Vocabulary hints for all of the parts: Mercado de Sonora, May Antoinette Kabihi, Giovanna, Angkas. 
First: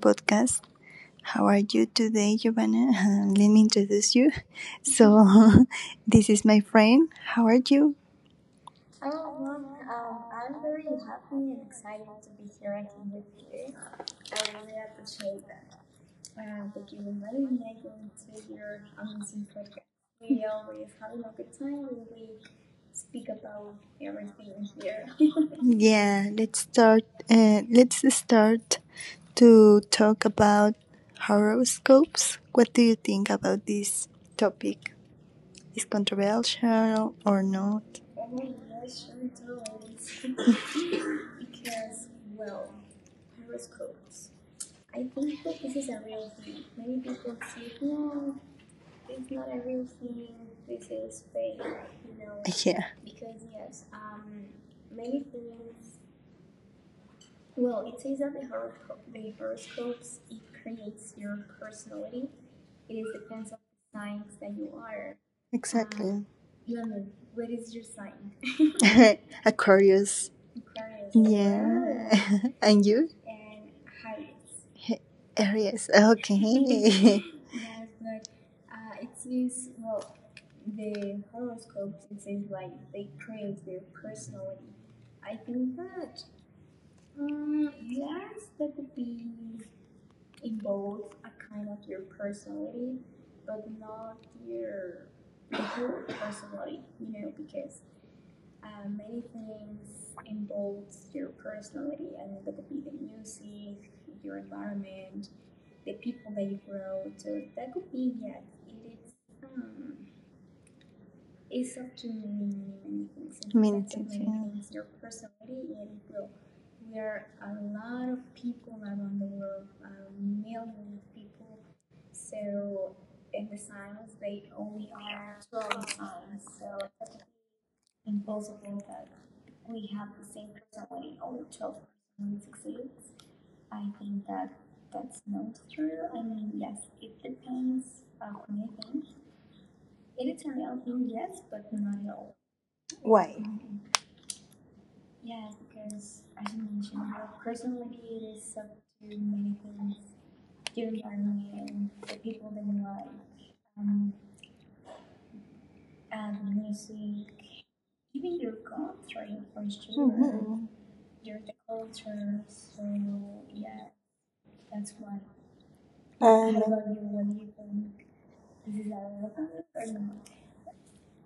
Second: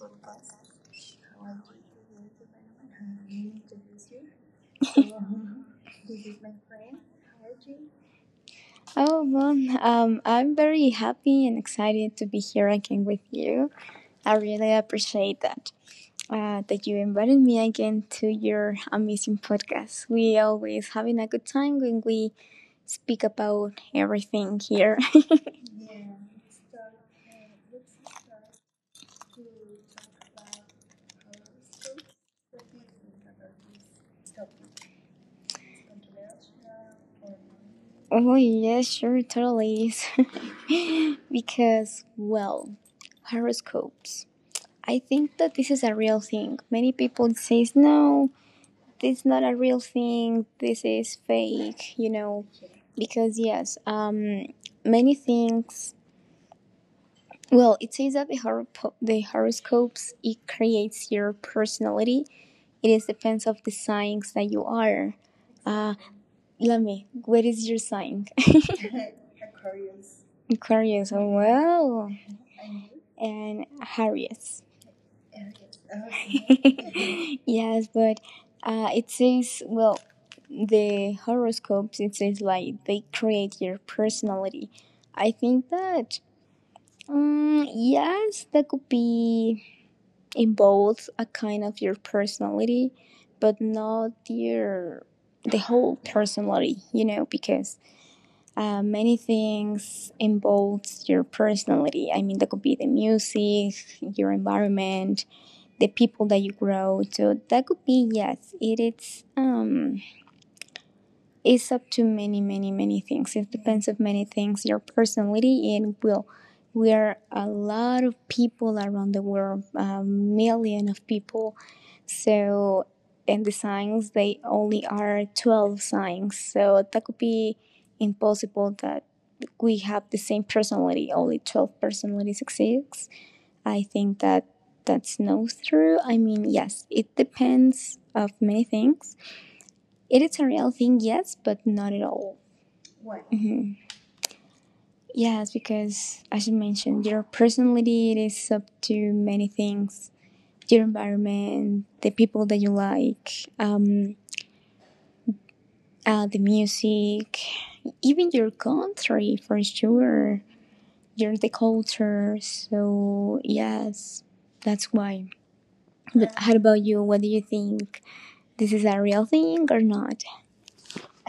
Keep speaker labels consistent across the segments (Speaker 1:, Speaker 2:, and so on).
Speaker 1: podcast. How are you today, Giovanna? Let me introduce you. So, this is my friend. How are you?
Speaker 2: Oh, well, I'm very happy and excited to be here again with you. I really appreciate that. That you invited me again to your amazing podcast. We always having a good time when we speak about everything here.
Speaker 1: Yeah, let's start to talk about horoscopes. What do you think about this topic? Is controversial or not?
Speaker 2: Oh yes, sure, totally is. Because well, horoscopes. I think that this is a real thing. Many people says no, this is not a real thing, this is fake,
Speaker 1: Yeah,
Speaker 2: because yes, many things, well, it says that the horoscopes it creates your personality. It is depends of the signs that you are. uh
Speaker 1: exactly.
Speaker 2: Let me, what is your sign?
Speaker 1: Aquarius.
Speaker 2: Aquarius, oh, well,
Speaker 1: Yeah, and you?
Speaker 2: and harriet.
Speaker 1: Aries. Okay.
Speaker 2: Yes, but it says, well, the horoscopes, it says like they create your personality. I think that, yes, that could be in both a kind of your personality, but not your the whole personality, because many things involves your personality. I mean, that could be the music, your environment, the people that you grow, so that could be yes. It is um it's up to many many things. It
Speaker 1: Means
Speaker 2: depends of many things, your personality and will. We are a lot of people around the world, a million of people, so, and the signs, they only are 12 signs, so that could be impossible that we have the same personality, only 12 personalities exist. I think that that's no through. I mean, yes, it depends of many things. It is a real thing, yes, but not at all.
Speaker 1: why?
Speaker 2: Mhm. Yes, because as you mentioned, your personality it is up to many things. Your environment, the people that you like, the music, even your country for sure.
Speaker 1: Hmm.
Speaker 2: Your the culture. So yes, that's why. But
Speaker 1: Um,
Speaker 2: how about you? What do you think? This is a real thing or not?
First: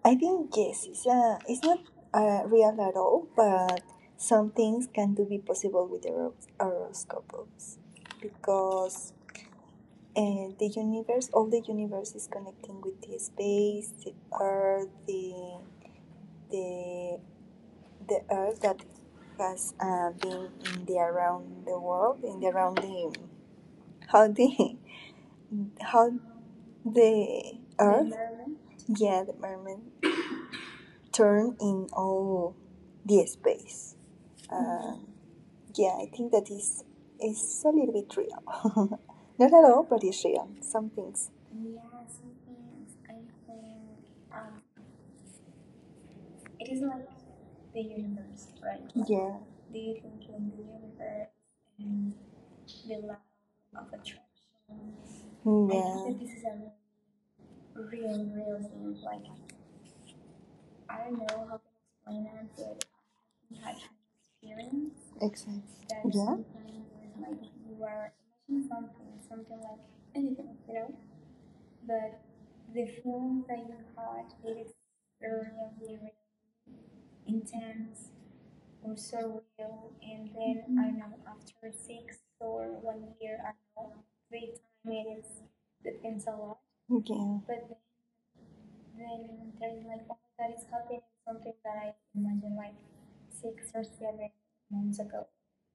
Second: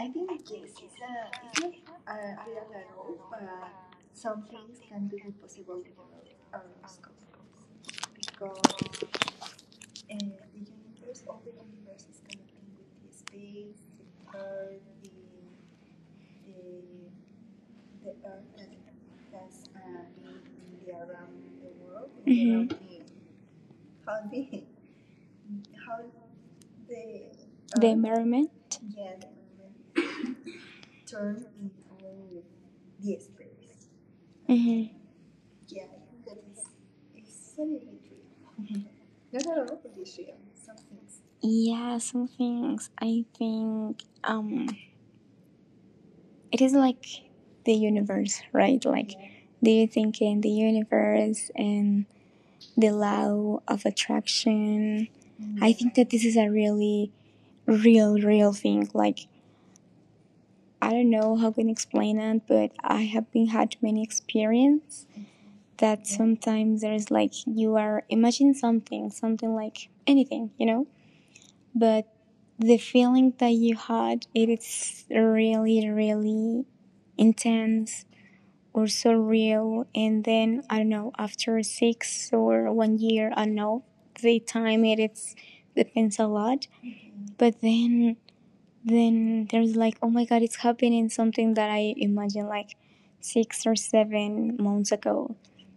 Speaker 1: I think yes, it's not real at all, but some things can do be possible with the horoscopes because the universe, all the universe is connecting with the space, the earth, the
Speaker 2: The
Speaker 1: the earth
Speaker 2: earthquake
Speaker 1: that
Speaker 2: that's
Speaker 1: has been
Speaker 2: in
Speaker 1: in
Speaker 2: India
Speaker 1: the
Speaker 2: around
Speaker 1: around
Speaker 2: the
Speaker 1: the
Speaker 2: world.
Speaker 1: world in the
Speaker 2: Mhm.
Speaker 1: around the how the how the
Speaker 2: The
Speaker 1: earth,
Speaker 2: environment.
Speaker 1: yeah, the mermaid turn in all the space,
Speaker 2: Mhm.
Speaker 1: uh, yeah, I think that is a little bit real, not at all, but it's real some things.
Speaker 2: Yeah, some things. I think it is like the
Speaker 1: The
Speaker 2: universe,
Speaker 1: universe, right?
Speaker 2: right? Like,
Speaker 1: yeah,
Speaker 2: do you think in the universe and the law of attraction?
Speaker 1: yeah, I think
Speaker 2: I think that
Speaker 1: that
Speaker 2: this
Speaker 1: this
Speaker 2: is
Speaker 1: is
Speaker 2: a
Speaker 1: a real,
Speaker 2: real, real thing. Like, I don't know how I can explain it, but I have been had many experience
Speaker 1: exactly
Speaker 2: that
Speaker 1: that, yeah. Sometimes,
Speaker 2: sometimes there's like
Speaker 1: like,
Speaker 2: you
Speaker 1: you
Speaker 2: are
Speaker 1: are
Speaker 2: imagine
Speaker 1: imagining something,
Speaker 2: something, something
Speaker 1: something like
Speaker 2: like anything,
Speaker 1: anything,
Speaker 2: you
Speaker 1: you
Speaker 2: know?
Speaker 1: know?
Speaker 2: But the feeling that you had it is really, really intense or so real, and then I don't know, after six or one year, I don't know, they time it it's depends a lot.
Speaker 1: Yeah.
Speaker 2: But then there's like, oh my god, it's happening, something that I imagined like 6 or 7 months ago.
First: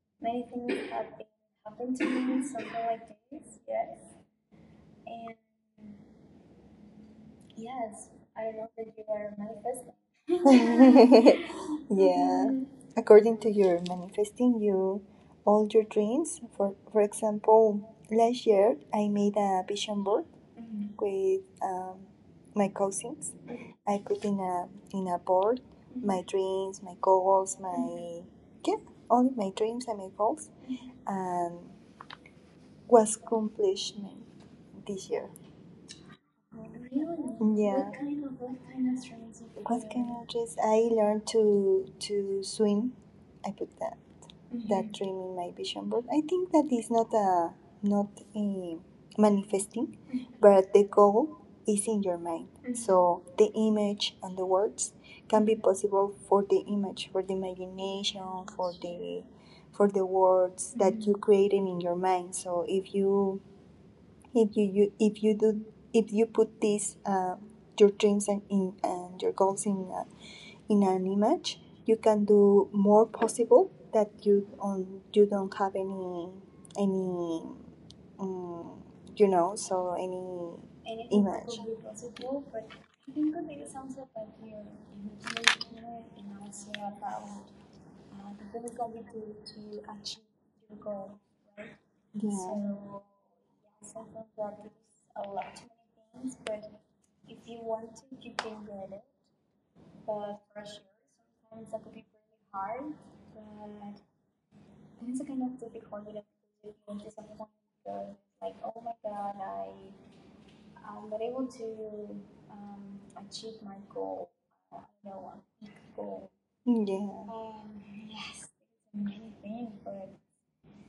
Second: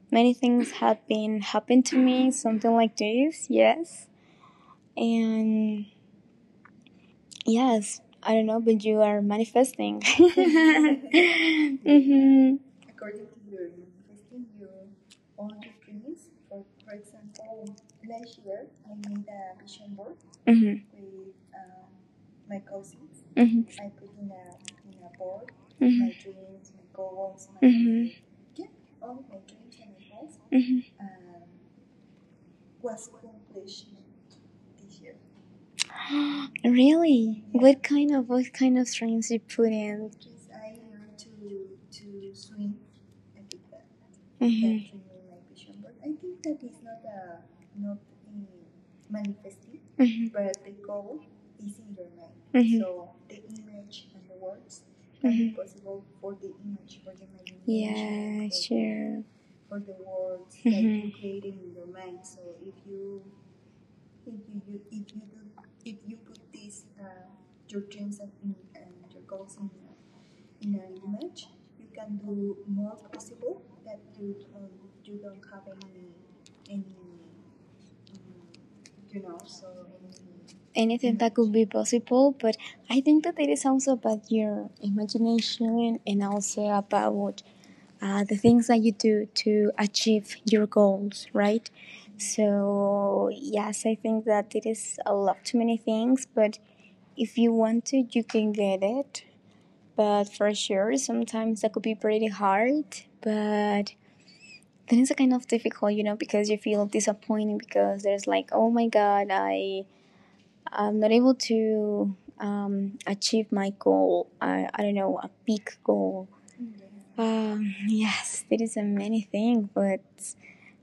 Speaker 2: Many things have been happened to me, something like this, yes. And yes, I don't know, but you are manifesting.
Speaker 1: Yeah.
Speaker 2: Mm-hmm.
Speaker 1: According to your manifesting you all your dreams. For example, last year I made a vision board
Speaker 2: Mm-hmm.
Speaker 1: with my cousins.
Speaker 2: Mm-hmm.
Speaker 1: I put in a board my dreams, my goals,
Speaker 2: Hmm,
Speaker 1: my, yeah, only my dreams and my goals,
Speaker 2: hmm.
Speaker 1: and was accomplishment this year.
Speaker 2: Really, what
Speaker 1: Yeah.
Speaker 2: kind of, what kind of streams you put
Speaker 1: What kind
Speaker 2: in?
Speaker 1: of just? I learned to swim. I put that, mm-hmm, that
Speaker 2: Mm-hmm.
Speaker 1: dream in my vision board. I think that is not a manifesting,
Speaker 2: A.
Speaker 1: but the goal is in your mind. Mm-hmm.
Speaker 2: Mhm.
Speaker 1: So the image and the words can be
Speaker 2: Mm-hmm.
Speaker 1: possible for the image, for the
Speaker 2: Yeah.
Speaker 1: imagination,
Speaker 2: Yeah,
Speaker 1: for the
Speaker 2: sure.
Speaker 1: for the words,
Speaker 2: Mm-hmm.
Speaker 1: mm-hmm, that you created
Speaker 2: Mhm.
Speaker 1: in your mind. So if you, you if you do if you put this your dreams and in and your goals in an image, you can do more possible that you don't have any um, so any
Speaker 2: Anything imagine, that
Speaker 1: image,
Speaker 2: could be possible, but I think that it is also about your imagination and also about the things that you do to achieve your goals, right?
Speaker 1: yeah,
Speaker 2: So, yes, I think that it is a lot too many things, but if you want it, you can get it. But for sure, sometimes that could be pretty hard. But then it's like, kind of difficult, you know, because you feel disappointed because there's like, oh my god, I'm not able to achieve my goal. I don't know, a big goal.
Speaker 1: yeah,
Speaker 2: Yes, there is a many thing, but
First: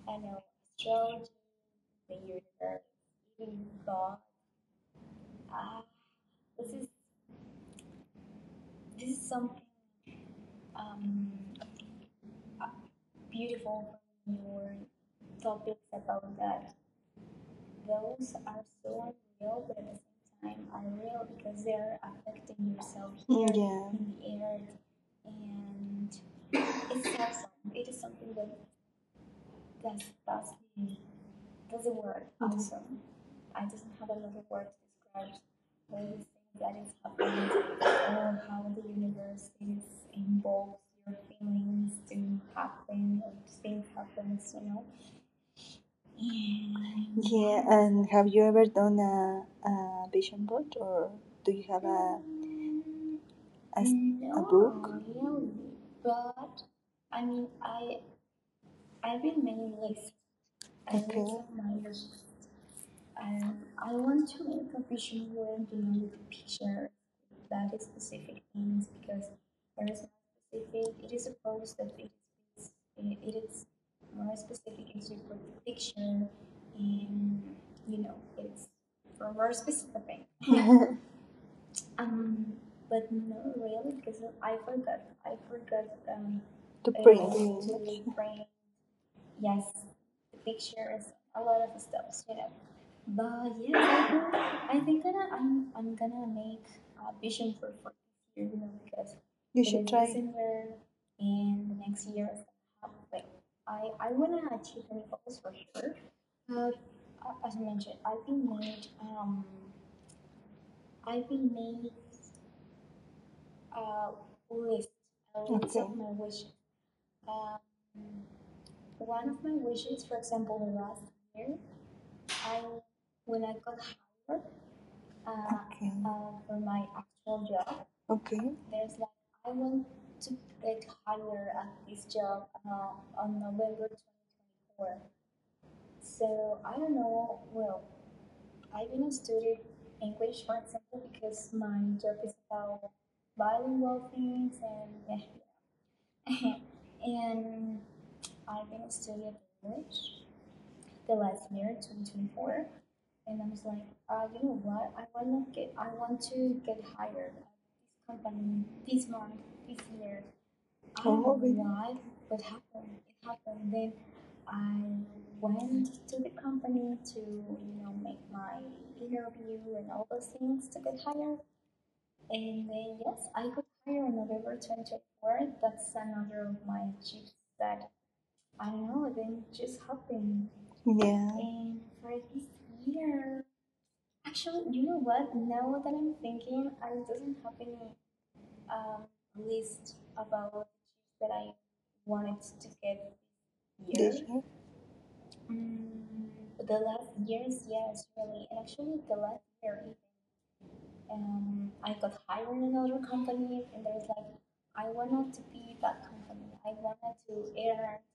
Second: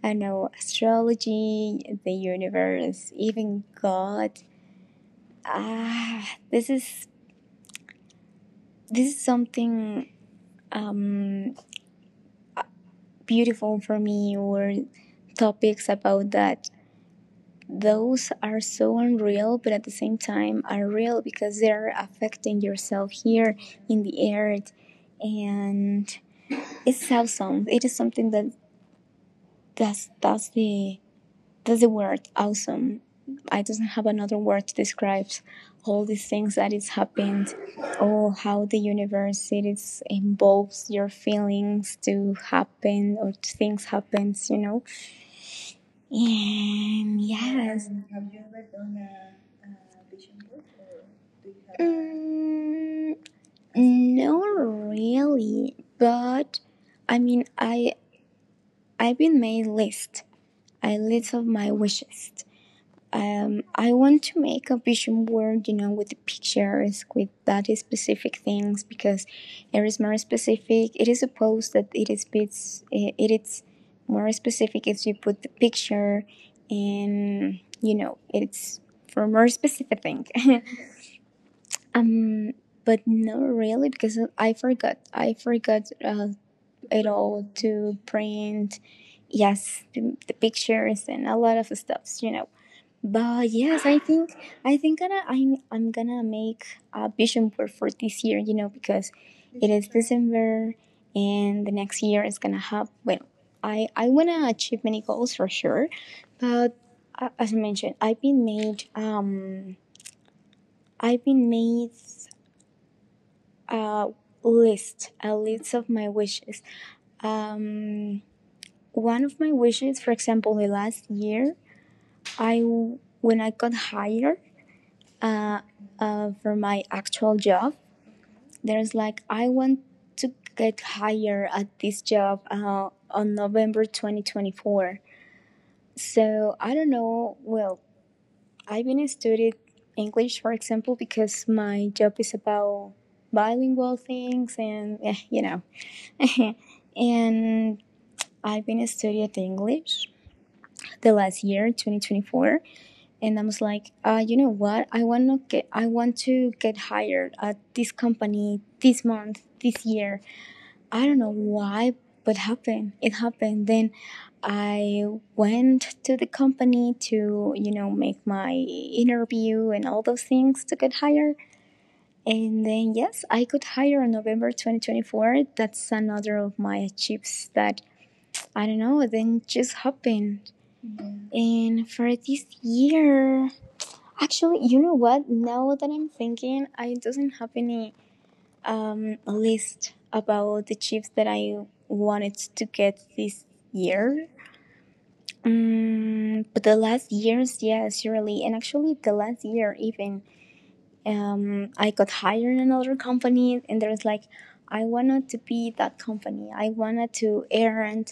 Speaker 2: I don't know, astrology, the universe, even God. Ah, this is something um, beautiful for me, or topics about that. Those are so unreal, but at the same time are real because they're affecting yourself here
Speaker 1: yeah.
Speaker 2: in the earth, and it's awesome. It is something that that's that's the that's the word, awesome.
Speaker 1: Mhm.
Speaker 2: I doesn't have another word to describe all these things that it's happened, or how the universe it is involves your feelings to happen or things happens, you know. And
Speaker 1: Yeah,
Speaker 2: yes,
Speaker 1: and have
Speaker 2: have you
Speaker 1: you
Speaker 2: ever
Speaker 1: ever
Speaker 2: done
Speaker 1: done a vision board or do you
Speaker 2: a...
Speaker 1: have
Speaker 2: Mm,
Speaker 1: a, s-
Speaker 2: no,
Speaker 1: a book
Speaker 2: really. But I mean, I've been made list. I list of my wishes. I want to make a vision board, you know, with the pictures, with that specific things, because it is more specific. It is supposed that it is bits, it is more specific if you put the picture, and you know, it's for more specific thing. um, but not really because I forgot. I forgot
Speaker 1: to
Speaker 2: it
Speaker 1: print?
Speaker 2: all to print. Yes, the pictures and a lot of stuffs, you know. But yes, I think gonna I'm gonna make a vision board for this year. You know, because
Speaker 1: You
Speaker 2: it
Speaker 1: should
Speaker 2: is
Speaker 1: try.
Speaker 2: December and the next year is gonna have, well, I wanna achieve many goals for sure, but as I mentioned, I've been made a a list of my wishes. Um, one of my wishes, for example, the last year I when I got hired, uh,
Speaker 1: Okay.
Speaker 2: for my actual job.
Speaker 1: Okay.
Speaker 2: There's like, I want to get hired at this job on November 2024. So I don't know. Well, I've been studying English, for example, because my job is about bilingual things, and eh, you know, and I've been studying English the last year, 2024, and I was like, you know what? I want to get hired at this company this month, this year. I don't know
Speaker 1: Oh,
Speaker 2: why, but happened. It happened. Then I went to the company to, you know, make my interview and all those things to get hired. And then yes, I got hired in November 2024. That's another of my achievements that I don't know, then just happened.
Speaker 1: yeah.
Speaker 2: And for this year, actually, you know what? Now that I'm thinking, I doesn't have any list about the chips that I wanted to get this
Speaker 1: Did
Speaker 2: year.
Speaker 1: here.
Speaker 2: Mm, but the last years, yes, surely. And actually, the last year, even, I got hired in another company, and there's like, I wanted to be that company. I wanted to earn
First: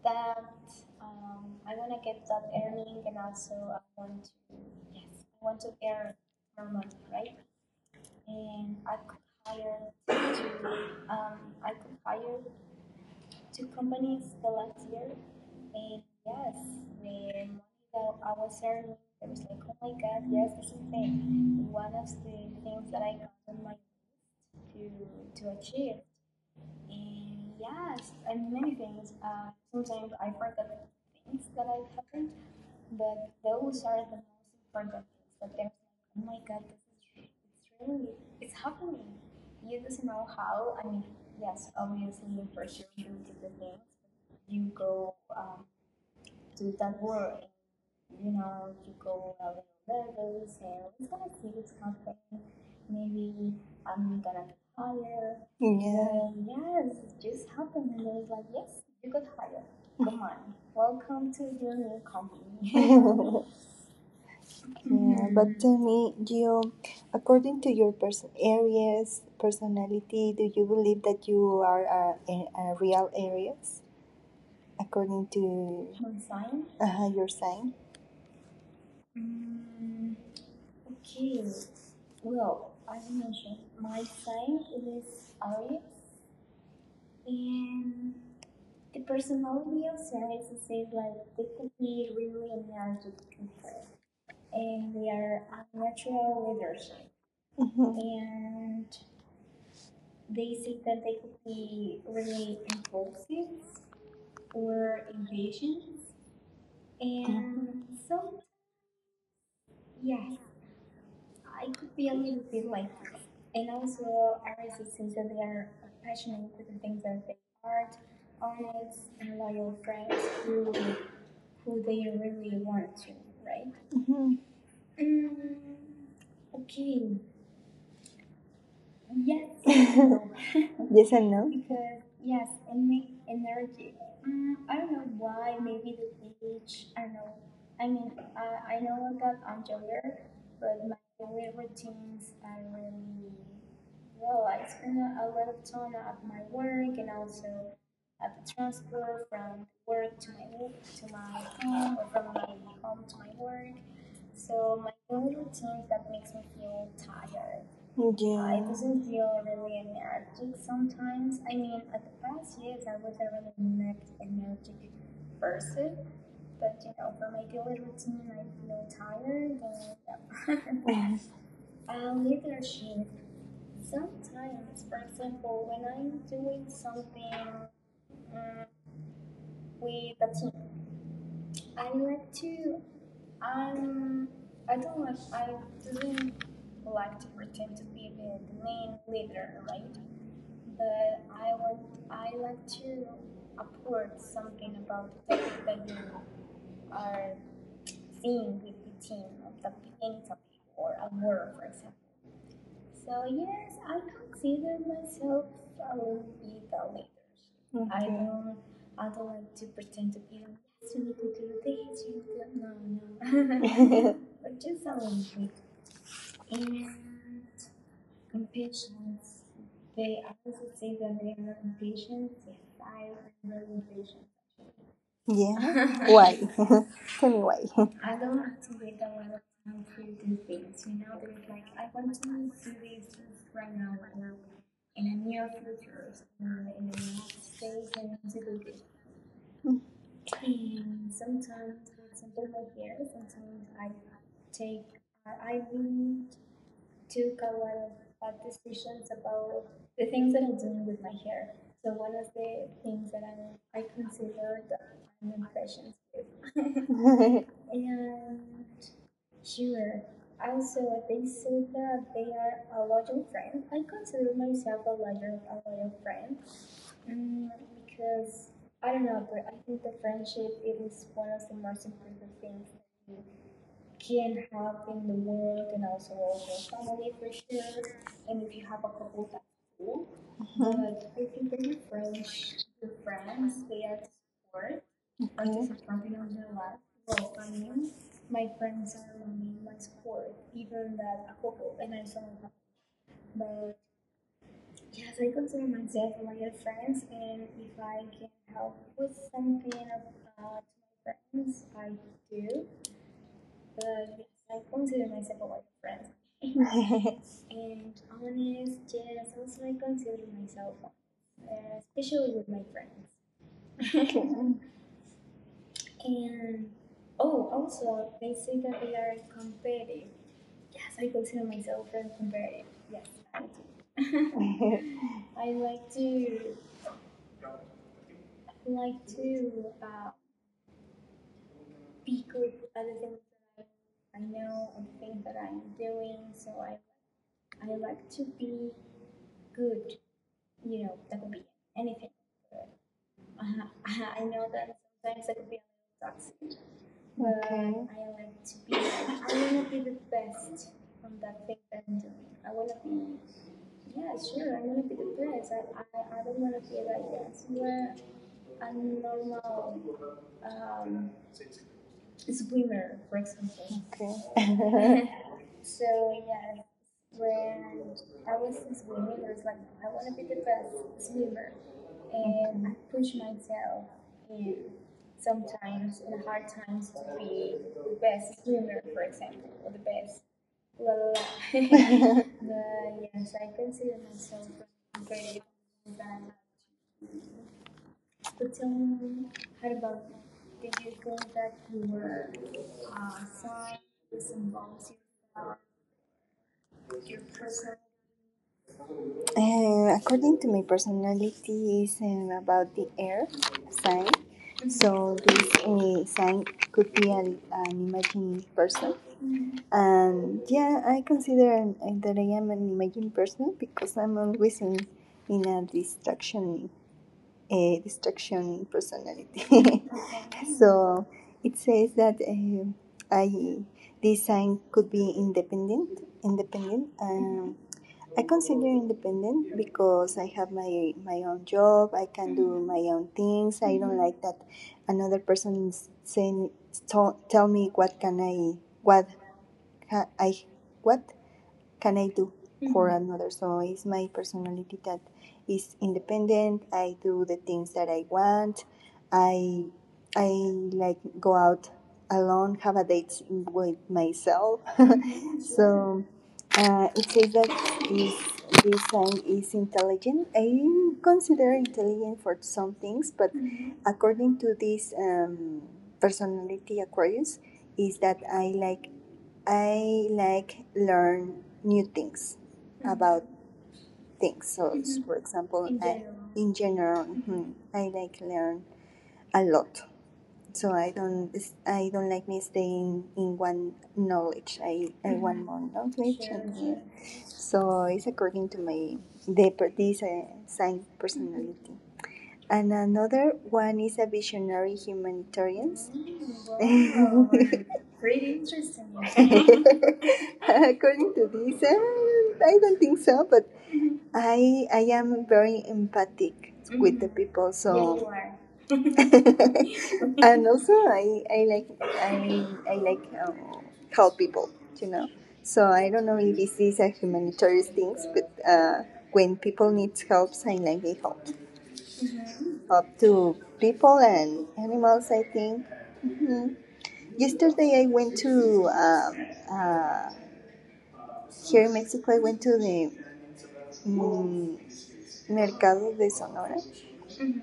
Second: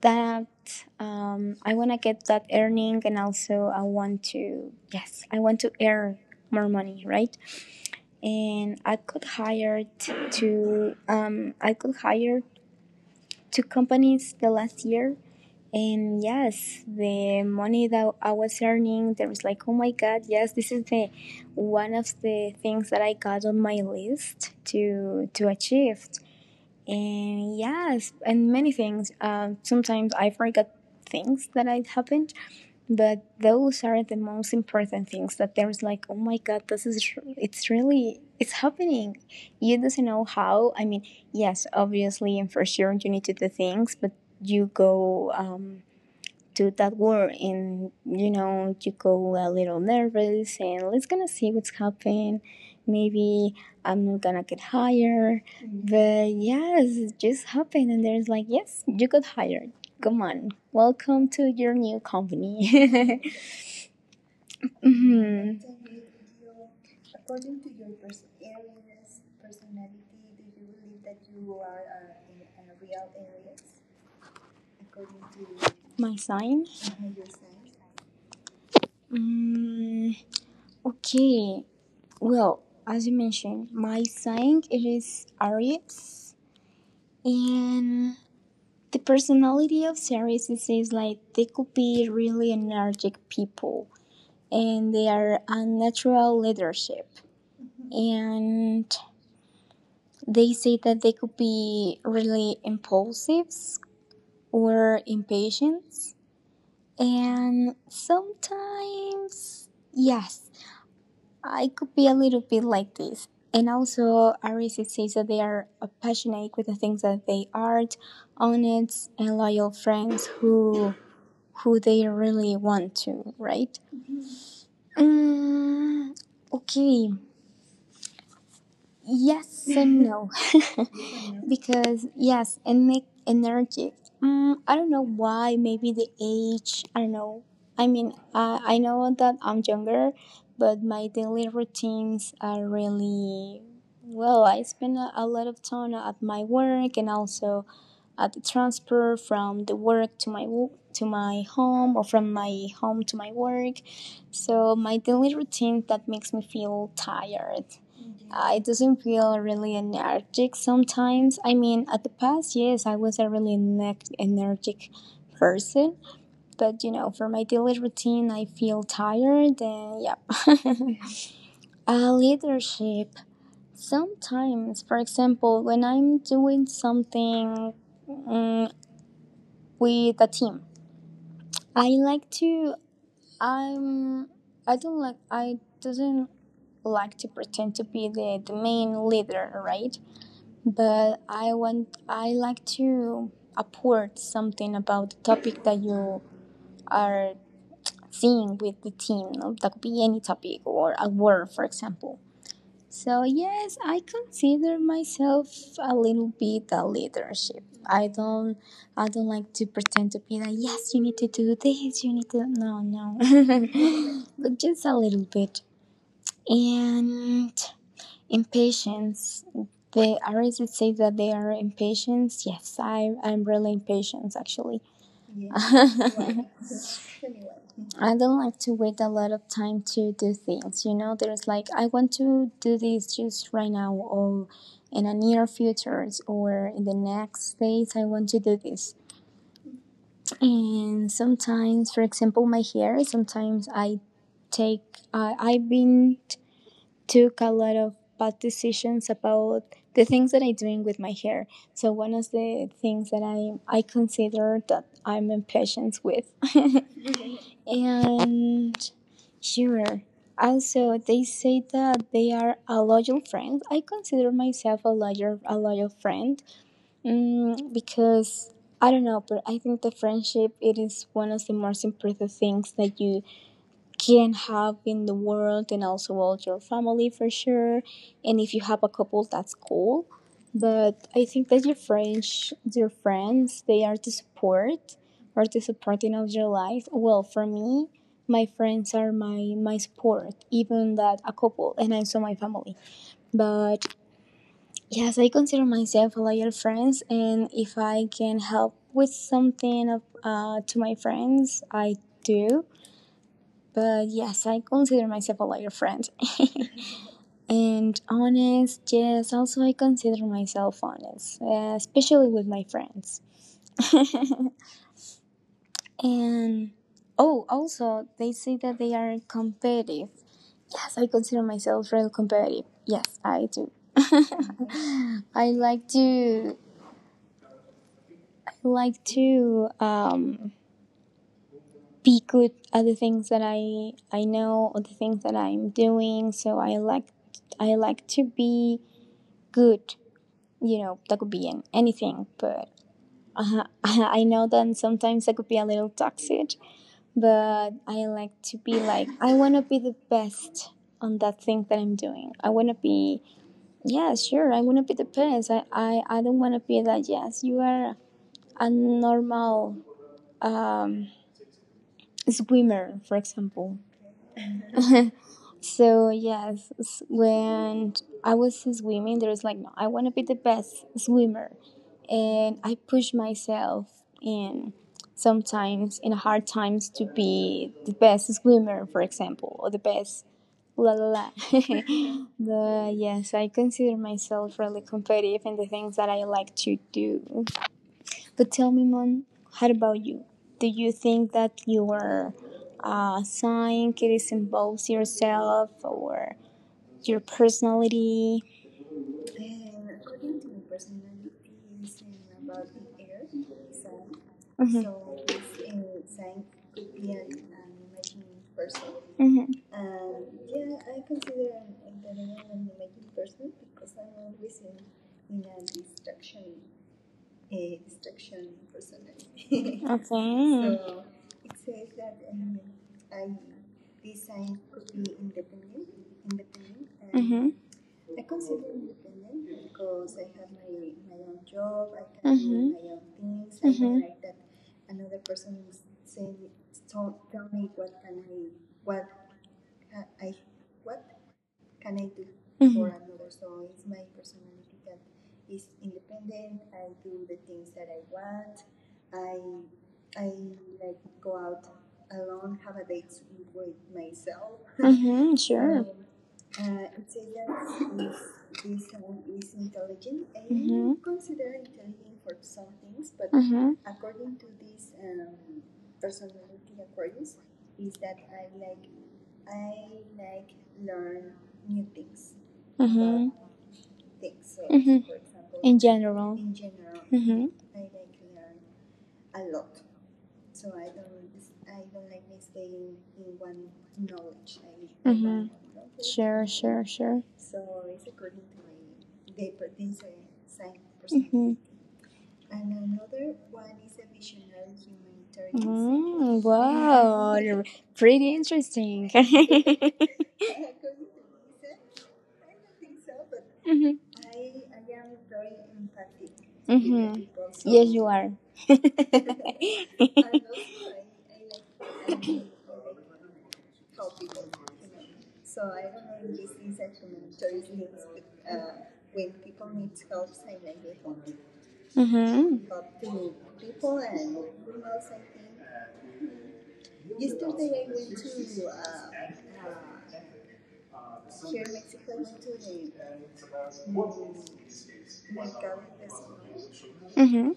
Speaker 2: that. I want to get that earning, and also I want to, yes, I want to earn more money, right? And I could hire two companies the last year, and yes, the money that I was earning there was like, oh my god, yes, this is the one of the things that I got on my list to achieve. And yes, and many things, sometimes I forgot things that had happened, but those are the most important things that there's like, oh my god, this is, it's really, it's happening. You doesn't know how. I mean, yes, obviously in first year you need to do things, but you go, do that work, and you know, you go a little nervous and let's gonna see what's happening. Maybe I'm not gonna get hired, but yes,
Speaker 1: Yeah.
Speaker 2: it just happened, and there's like, yes, you got hired, come
Speaker 1: Uh,
Speaker 2: on,
Speaker 1: I
Speaker 2: welcome to your new company.
Speaker 1: yeah. But
Speaker 2: Mhm.
Speaker 1: tell me, Gio, according to your personality, do you believe that you are a real areas, according to
Speaker 2: My sign.
Speaker 1: your sign?
Speaker 2: Mm, okay. Well, as you mentioned, my sign it is Aries, and the personality of Ceres is like they could be really energetic people and they are unnatural leadership,
Speaker 1: Mm-hmm.
Speaker 2: and they say that they could be really impulsive or impatient, and sometimes yes, I could be a little bit like this. And also Aries says that they are passionate with the things that they are honest and loyal friends who they really want to, right?
Speaker 1: Mm-hmm.
Speaker 2: Mm, okay. Yes and no.
Speaker 1: Yes and no.
Speaker 2: Because, yes, energetic. Mm, I don't know why. Maybe the age. I don't know. I mean, I know that I'm younger, but my daily routines are really. Well, I spend a lot of time at my work, and also at the transfer from the work to my home, or from my home to my work. So my daily routine that makes me feel tired. Mm-hmm. It doesn't feel really energetic sometimes. I mean, at the past, yes, I was a really energetic person, but you know, for my daily routine, I feel tired, and yeah. Leadership. Sometimes, for example, when I'm doing something, mm, with the team. I like to I'm I don't like, I doesn't like to pretend to be the main leader, right? But I like to apport something about the topic that you are seeing with the team. No? That could be any topic or a word, for example. So yes, I consider myself a little bit a leadership.
Speaker 1: for
Speaker 2: I don't like to pretend to be like, yes, you need to do this, you need to, no, no. But just a little bit. And impatience. The Aries would say that they are impatient. Yes, I'm really impatient, actually. Yeah.
Speaker 1: Yeah.
Speaker 2: Right. That's
Speaker 1: Tell
Speaker 2: really
Speaker 1: me
Speaker 2: well.
Speaker 1: why.
Speaker 2: I don't like to wait a lot of time to do things. You know, there's like I want to do this just right now or in a near future or in the next days I want to do this. And sometimes, for example, my hair. Sometimes I take. I've been took a lot of bad decisions about the things that I'm doing with my hair. So one of the things that I consider that I'm impatient with,
Speaker 1: But
Speaker 2: and sure. Also, they say that they are a loyal friend. I consider myself a loyal friend because I don't know, but I think the friendship it is one of the most important things that you can have in the world, and also all your family for sure. And if you have a couple, that's cool. But I think that your friends, they are the support or the
Speaker 1: okay.
Speaker 2: supporting of your life. Well, for me, my friends are my support, even that a couple, and also my family. But yes, I consider myself a loyal friends, and if I can help with something of, to my friends, I do, but yes, I consider myself a liar friend. And honest, yes, also I consider myself honest, especially with my friends. And oh, also, they say that they are competitive. Yes, I consider myself real competitive. Yes, I do. I like to I like to be good at the things that I know, or the things that I'm doing. So I like to be good, you know, that could be in anything, but I know that sometimes I could be a little toxic, but I like to be like, I want to be the best on that thing that I'm doing. I want to be, yeah, sure, I want to be the best. I don't want to be that, yes, you are a normal um, swimmer, for example.
Speaker 1: Okay.
Speaker 2: So yes, when I was swimming, there was like, no, I want to be the best swimmer, and I push myself in sometimes in hard times to be the best swimmer, for example, or the best la la la. But yes, I consider myself really competitive in the things that I like to do. But tell me, Mon, how about you? Do you think that your sign it symbols yourself or your personality?
Speaker 1: And according to my personality is about the air sign. So this sign could be an imagined person.
Speaker 2: Mhm.
Speaker 1: And yeah, I consider that I am an imagined person because I'm always in a distraction personality.
Speaker 2: Okay.
Speaker 1: So it says that I this sign could be independent,
Speaker 2: Mm-hmm.
Speaker 1: I consider independent because I have my own job. I can do
Speaker 2: hmm
Speaker 1: my own things. I
Speaker 2: Mm-hmm.
Speaker 1: don't like that another person is saying, tell me what can I, what ha, I what can I do,
Speaker 2: Mm-hmm.
Speaker 1: mm-hmm, for another? So it's my personality that is independent. I do the things that I want. I I like go out alone, have a date with myself.
Speaker 2: Mm-hmm.
Speaker 1: So it says that this this sign is intelligent. I consider intelligent for some things, but
Speaker 2: Mm-hmm, not
Speaker 1: according to this personality Aquarius, is that I like learn new things, mhm, about things. So,
Speaker 2: not
Speaker 1: mhm, for example,
Speaker 2: general.
Speaker 1: in general,
Speaker 2: Mm-hmm.
Speaker 1: mhm, I like learn a lot. So I don't like me staying in one knowledge. I mm-hmm, want, mhm, more knowledge.
Speaker 2: Sure,
Speaker 1: Sure. And
Speaker 2: sure,
Speaker 1: sure.
Speaker 2: sure.
Speaker 1: So it's according to my the this sign, mhm, personality. And another one is a visionary humanitarians. Mm, wow.
Speaker 2: r- Pretty interesting.
Speaker 1: According to this, I don't think so, but
Speaker 2: Mhm,
Speaker 1: I am very empathic with the
Speaker 2: are.
Speaker 1: people,
Speaker 2: and also,
Speaker 1: so.
Speaker 2: I,
Speaker 1: So you are.
Speaker 2: I
Speaker 1: And also I like help people, you know. So I don't know if this is a humanitarian thing, but when people need help, I like they help
Speaker 2: mhm,
Speaker 1: up to people and animals, I think. Hmm. Yesterday I went to, here in Mexico, I went to the um, Mercado de Sonora,
Speaker 2: think. Mhm.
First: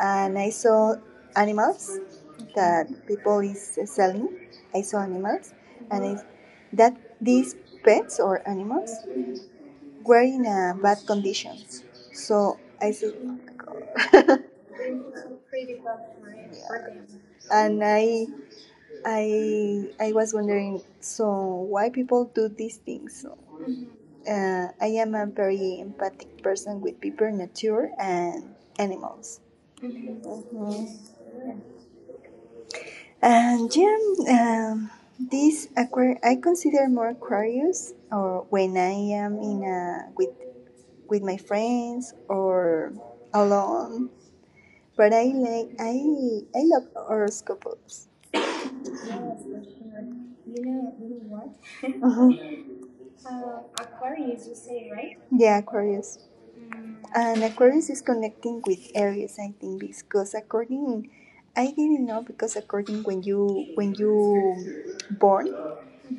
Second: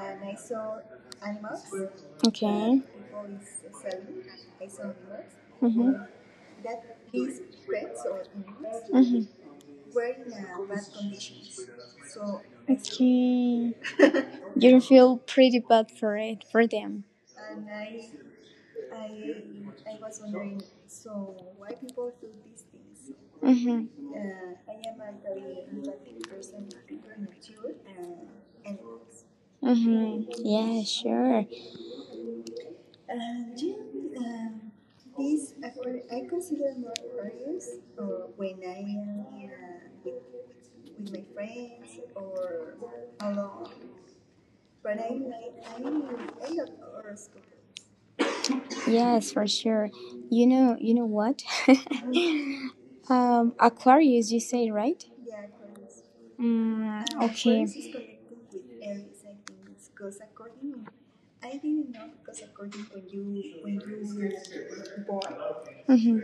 Speaker 1: and I saw animals
Speaker 2: Okay.
Speaker 1: that people is selling. I saw animals,
Speaker 2: Mm-hmm.
Speaker 1: and that these pets or animals were in a bad conditions. So I said,
Speaker 2: Mm-hmm. Okay. You feel pretty bad for it, for them.
Speaker 1: and I was wondering, so why people do these things?
Speaker 2: Mm-hmm.
Speaker 1: I am a very empathic person with people, nature, and animals.
Speaker 2: Mm-hmm. Yeah,
Speaker 1: Mhm.
Speaker 2: sure.
Speaker 1: And yeah, um, this I consider more Aquarius, or when I am in a with my friends or alone. But I like I love horoscopes.
Speaker 2: Yes, for sure. You know
Speaker 1: You know
Speaker 2: what?
Speaker 1: what? Mhm.
Speaker 2: Aquarius, you say, right?
Speaker 1: Yeah, Aquarius.
Speaker 2: Mm, okay.
Speaker 1: And
Speaker 2: Aquarius
Speaker 1: Aquarius is connecting with Aries, I think, because
Speaker 2: to
Speaker 1: according, I didn't know, because according, when you born,
Speaker 2: Mm-hmm.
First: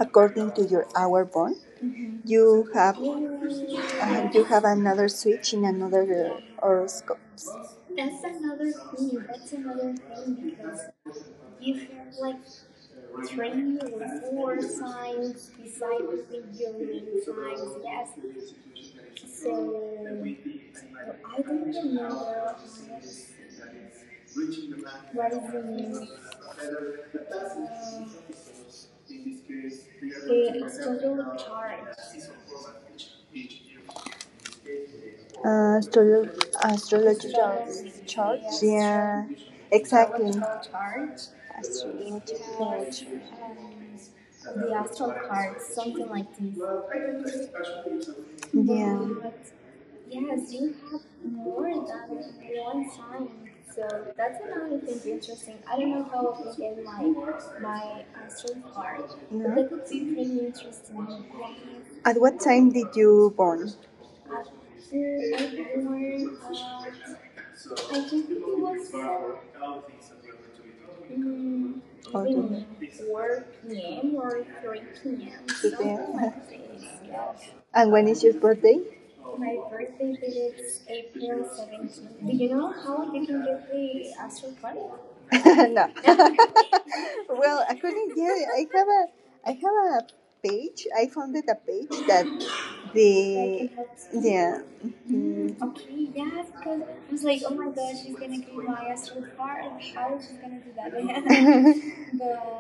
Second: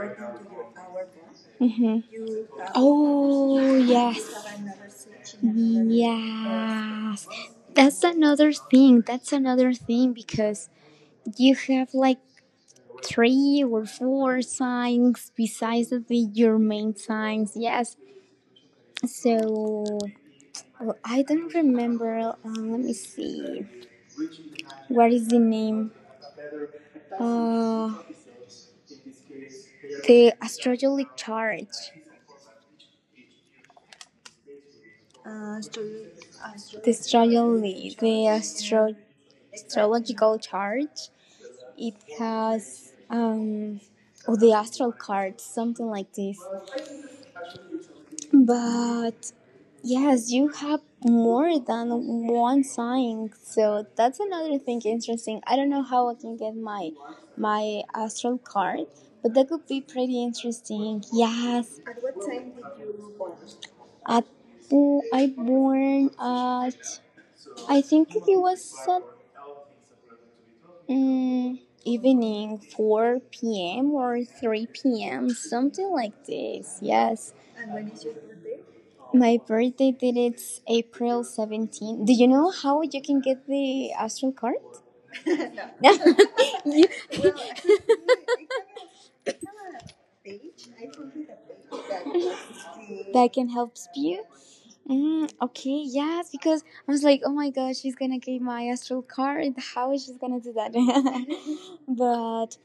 Speaker 1: according to your hour born,
Speaker 2: hmm
Speaker 1: you have
Speaker 2: Oh,
Speaker 1: you have another
Speaker 2: yes.
Speaker 1: switch in another or
Speaker 2: Yes. That's another thing. That's another thing because you have like three or four signs besides your main signs. Yes. So well, I don't remember. Let me see. What is the name? Uh, the astrological chart.
Speaker 1: uh,
Speaker 2: The
Speaker 1: astro- astrological
Speaker 2: astrology,
Speaker 1: chart. Yeah, exactly.
Speaker 2: astrological chart, it has
Speaker 1: Astrological chart.
Speaker 2: or the astral card, something like this.
Speaker 1: Yeah.
Speaker 2: But yes, you have more than one sign, so that's another thing interesting. I don't know how I can get my astral card, but that could be pretty
Speaker 1: Yeah.
Speaker 2: interesting. Yes,
Speaker 1: At what time did you born?
Speaker 2: at I born at I think it was at Mm, evening 4 p.m. or 3 p.m., something like this. Yes.
Speaker 1: And when is your birthday?
Speaker 2: My birthday date is April 17th. Do you know how you can get the astral card? No.
Speaker 1: No. Well, I couldn't get it. I have a page. I
Speaker 2: You-
Speaker 1: founded a page that
Speaker 2: that can
Speaker 1: the
Speaker 2: help you.
Speaker 1: yeah.
Speaker 2: Mm,
Speaker 1: Mhm.
Speaker 2: okay, yes, because I was like, oh my gosh,
Speaker 1: I
Speaker 2: she's gonna get my astral card. How is she gonna do that? But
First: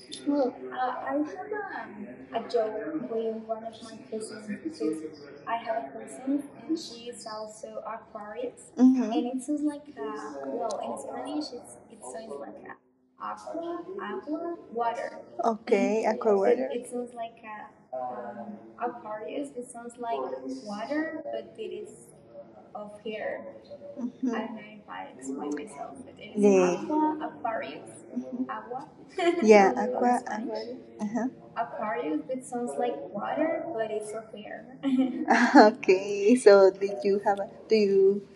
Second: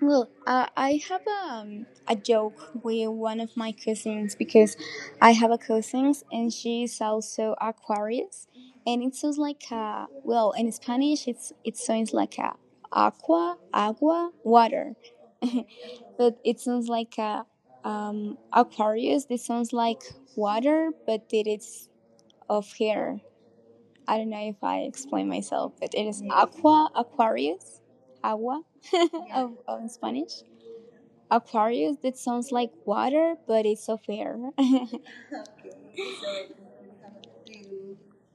Speaker 2: well, I have a joke with one of my cousins because I have a cousin and she's also Aquarius, and
Speaker 1: Mhm.
Speaker 2: it sounds like a well in Spanish it's it sounds like a aqua agua water, but it sounds like a Aquarius. This sounds like water, but it is of hair. I
Speaker 1: Mm-hmm.
Speaker 2: don't know if I
Speaker 1: Mhm.
Speaker 2: explain myself, but it is aqua
Speaker 1: Yeah.
Speaker 2: Aquarius, agua of in
Speaker 1: Mm-hmm.
Speaker 2: Spanish.
Speaker 1: Aqua. Uh-huh.
Speaker 2: Aquarius, that sounds like water, but it's of air. it
Speaker 1: Okay, so did you have a, do you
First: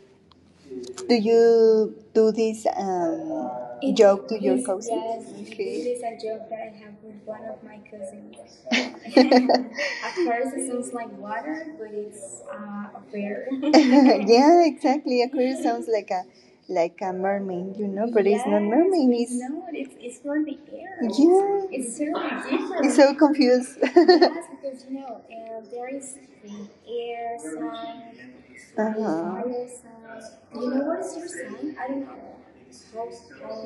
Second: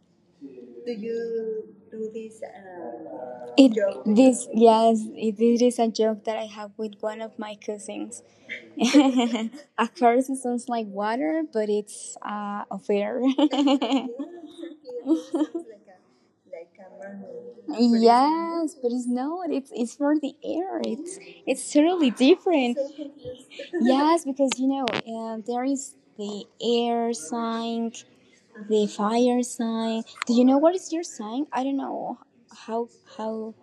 Speaker 1: do you do this
Speaker 2: Joke. This yes, it is a joke that I have with one of my cousins. Aquarius sounds like water, but it's of air.
Speaker 1: exactly. Aquarius sounds like a mermaid, you,
Speaker 2: Yes, but it's not. It's for the air. It's totally different.
Speaker 1: so confused.
Speaker 2: Yes, because you know there is the air sign,
Speaker 1: the
Speaker 2: the fire
Speaker 1: is
Speaker 2: sign. Do you know what is your sign? I don't know how how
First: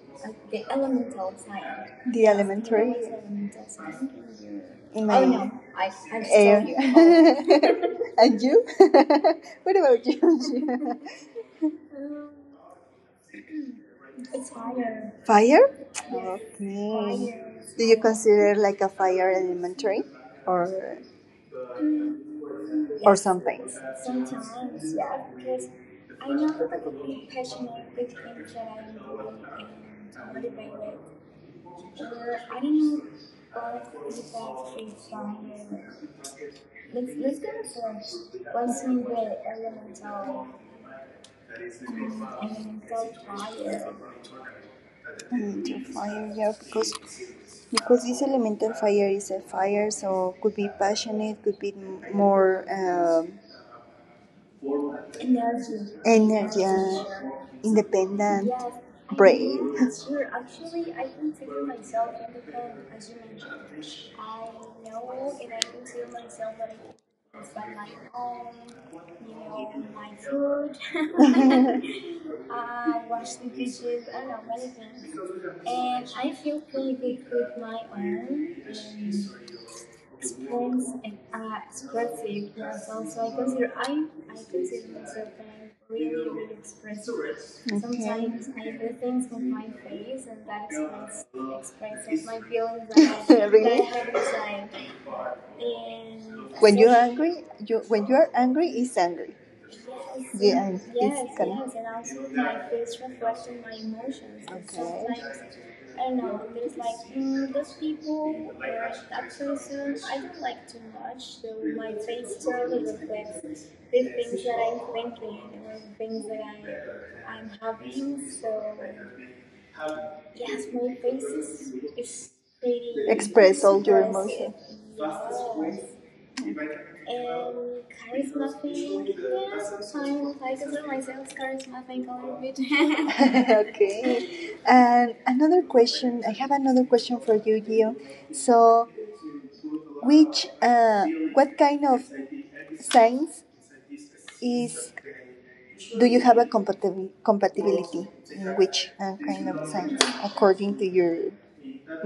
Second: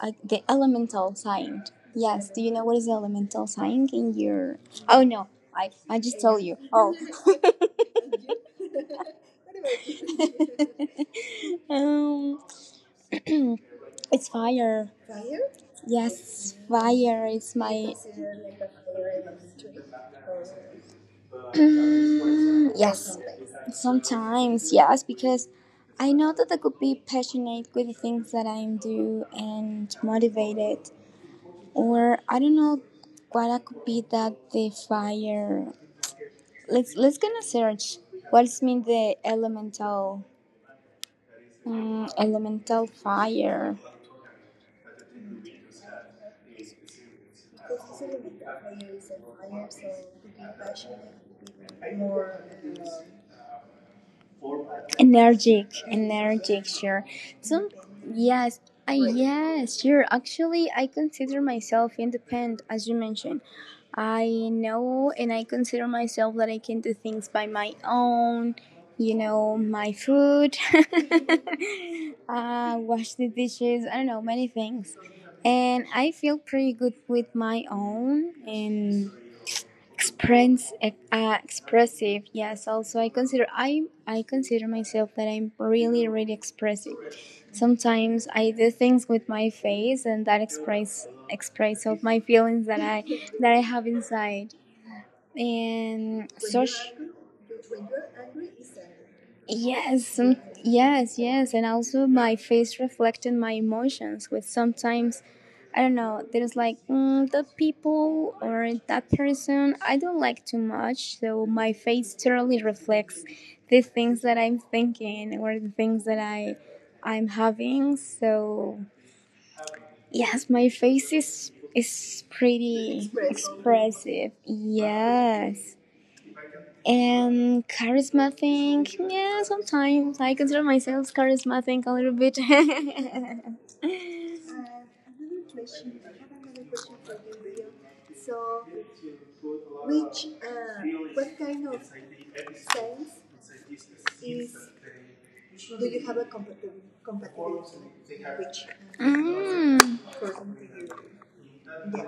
Speaker 2: I, the elemental sign.
Speaker 1: The
Speaker 2: Yes. Do you know what is the
Speaker 1: elementary
Speaker 2: elemental sign in your? Oh
Speaker 1: in my Oh
Speaker 2: no,
Speaker 1: no,
Speaker 2: I
Speaker 1: I'm
Speaker 2: I just
Speaker 1: still
Speaker 2: told you.
Speaker 1: air,
Speaker 2: Oh.
Speaker 1: still here. And you? What about you?
Speaker 2: um, it's fire.
Speaker 1: Fire?
Speaker 2: Yes, fire
Speaker 1: Okay.
Speaker 2: is
Speaker 1: Do
Speaker 2: my
Speaker 1: you consider like a fire elementary or
Speaker 2: Mm, yes,
Speaker 1: something?
Speaker 2: sometimes yes, because I know that I could be passionate with the things that I do and motivated, or I don't know what I could be that the fire. Let's gonna search. What's mean the elemental, mm, elemental fire?
Speaker 1: Elemental fire, yeah, because this elemental fire is a fire, so could be passionate, could be more.
Speaker 2: Energetic, energetic,
Speaker 1: Energy,
Speaker 2: sure. Some,
Speaker 1: independent,
Speaker 2: yes, I
Speaker 1: brave.
Speaker 2: yes, sure.
Speaker 1: Okay.
Speaker 2: Actually, I consider myself independent, as you mentioned. I know, and I consider myself that I can do things by my own. You know, my food, wash the dishes. I don't know many things, and I feel pretty good with my own and express, expressive. Yes. Also, I consider myself that I'm really really expressive. Sometimes I do things with my face, and that express express of my feelings
Speaker 1: Really?
Speaker 2: that I have
Speaker 1: That I had
Speaker 2: inside.
Speaker 1: inside.
Speaker 2: And
Speaker 1: And
Speaker 2: social
Speaker 1: you're angry, you when you're angry, it's angry.
Speaker 2: yes, some,
Speaker 1: Yeah. End is
Speaker 2: yes, and also
Speaker 1: correct.
Speaker 2: my face
Speaker 1: Reflecting.
Speaker 2: reflected my emotions. With sometimes,
Speaker 1: Okay.
Speaker 2: I don't know, there's like mm, the people or that person I don't like too much. So my face totally reflects the things that I'm thinking or the things that I'm having. So yes, my face is pretty
Speaker 1: Express all your
Speaker 2: expressive.
Speaker 1: emotions.
Speaker 2: Yes. And charisma thing, yeah, sometimes I consider myself charisma thing a little bit.
Speaker 1: Okay. And another question. I have another question for you, Gio. So, which, uh, what kind of science is do you have a compatibility in which kind of
Speaker 2: Mm,
Speaker 1: signs according to your,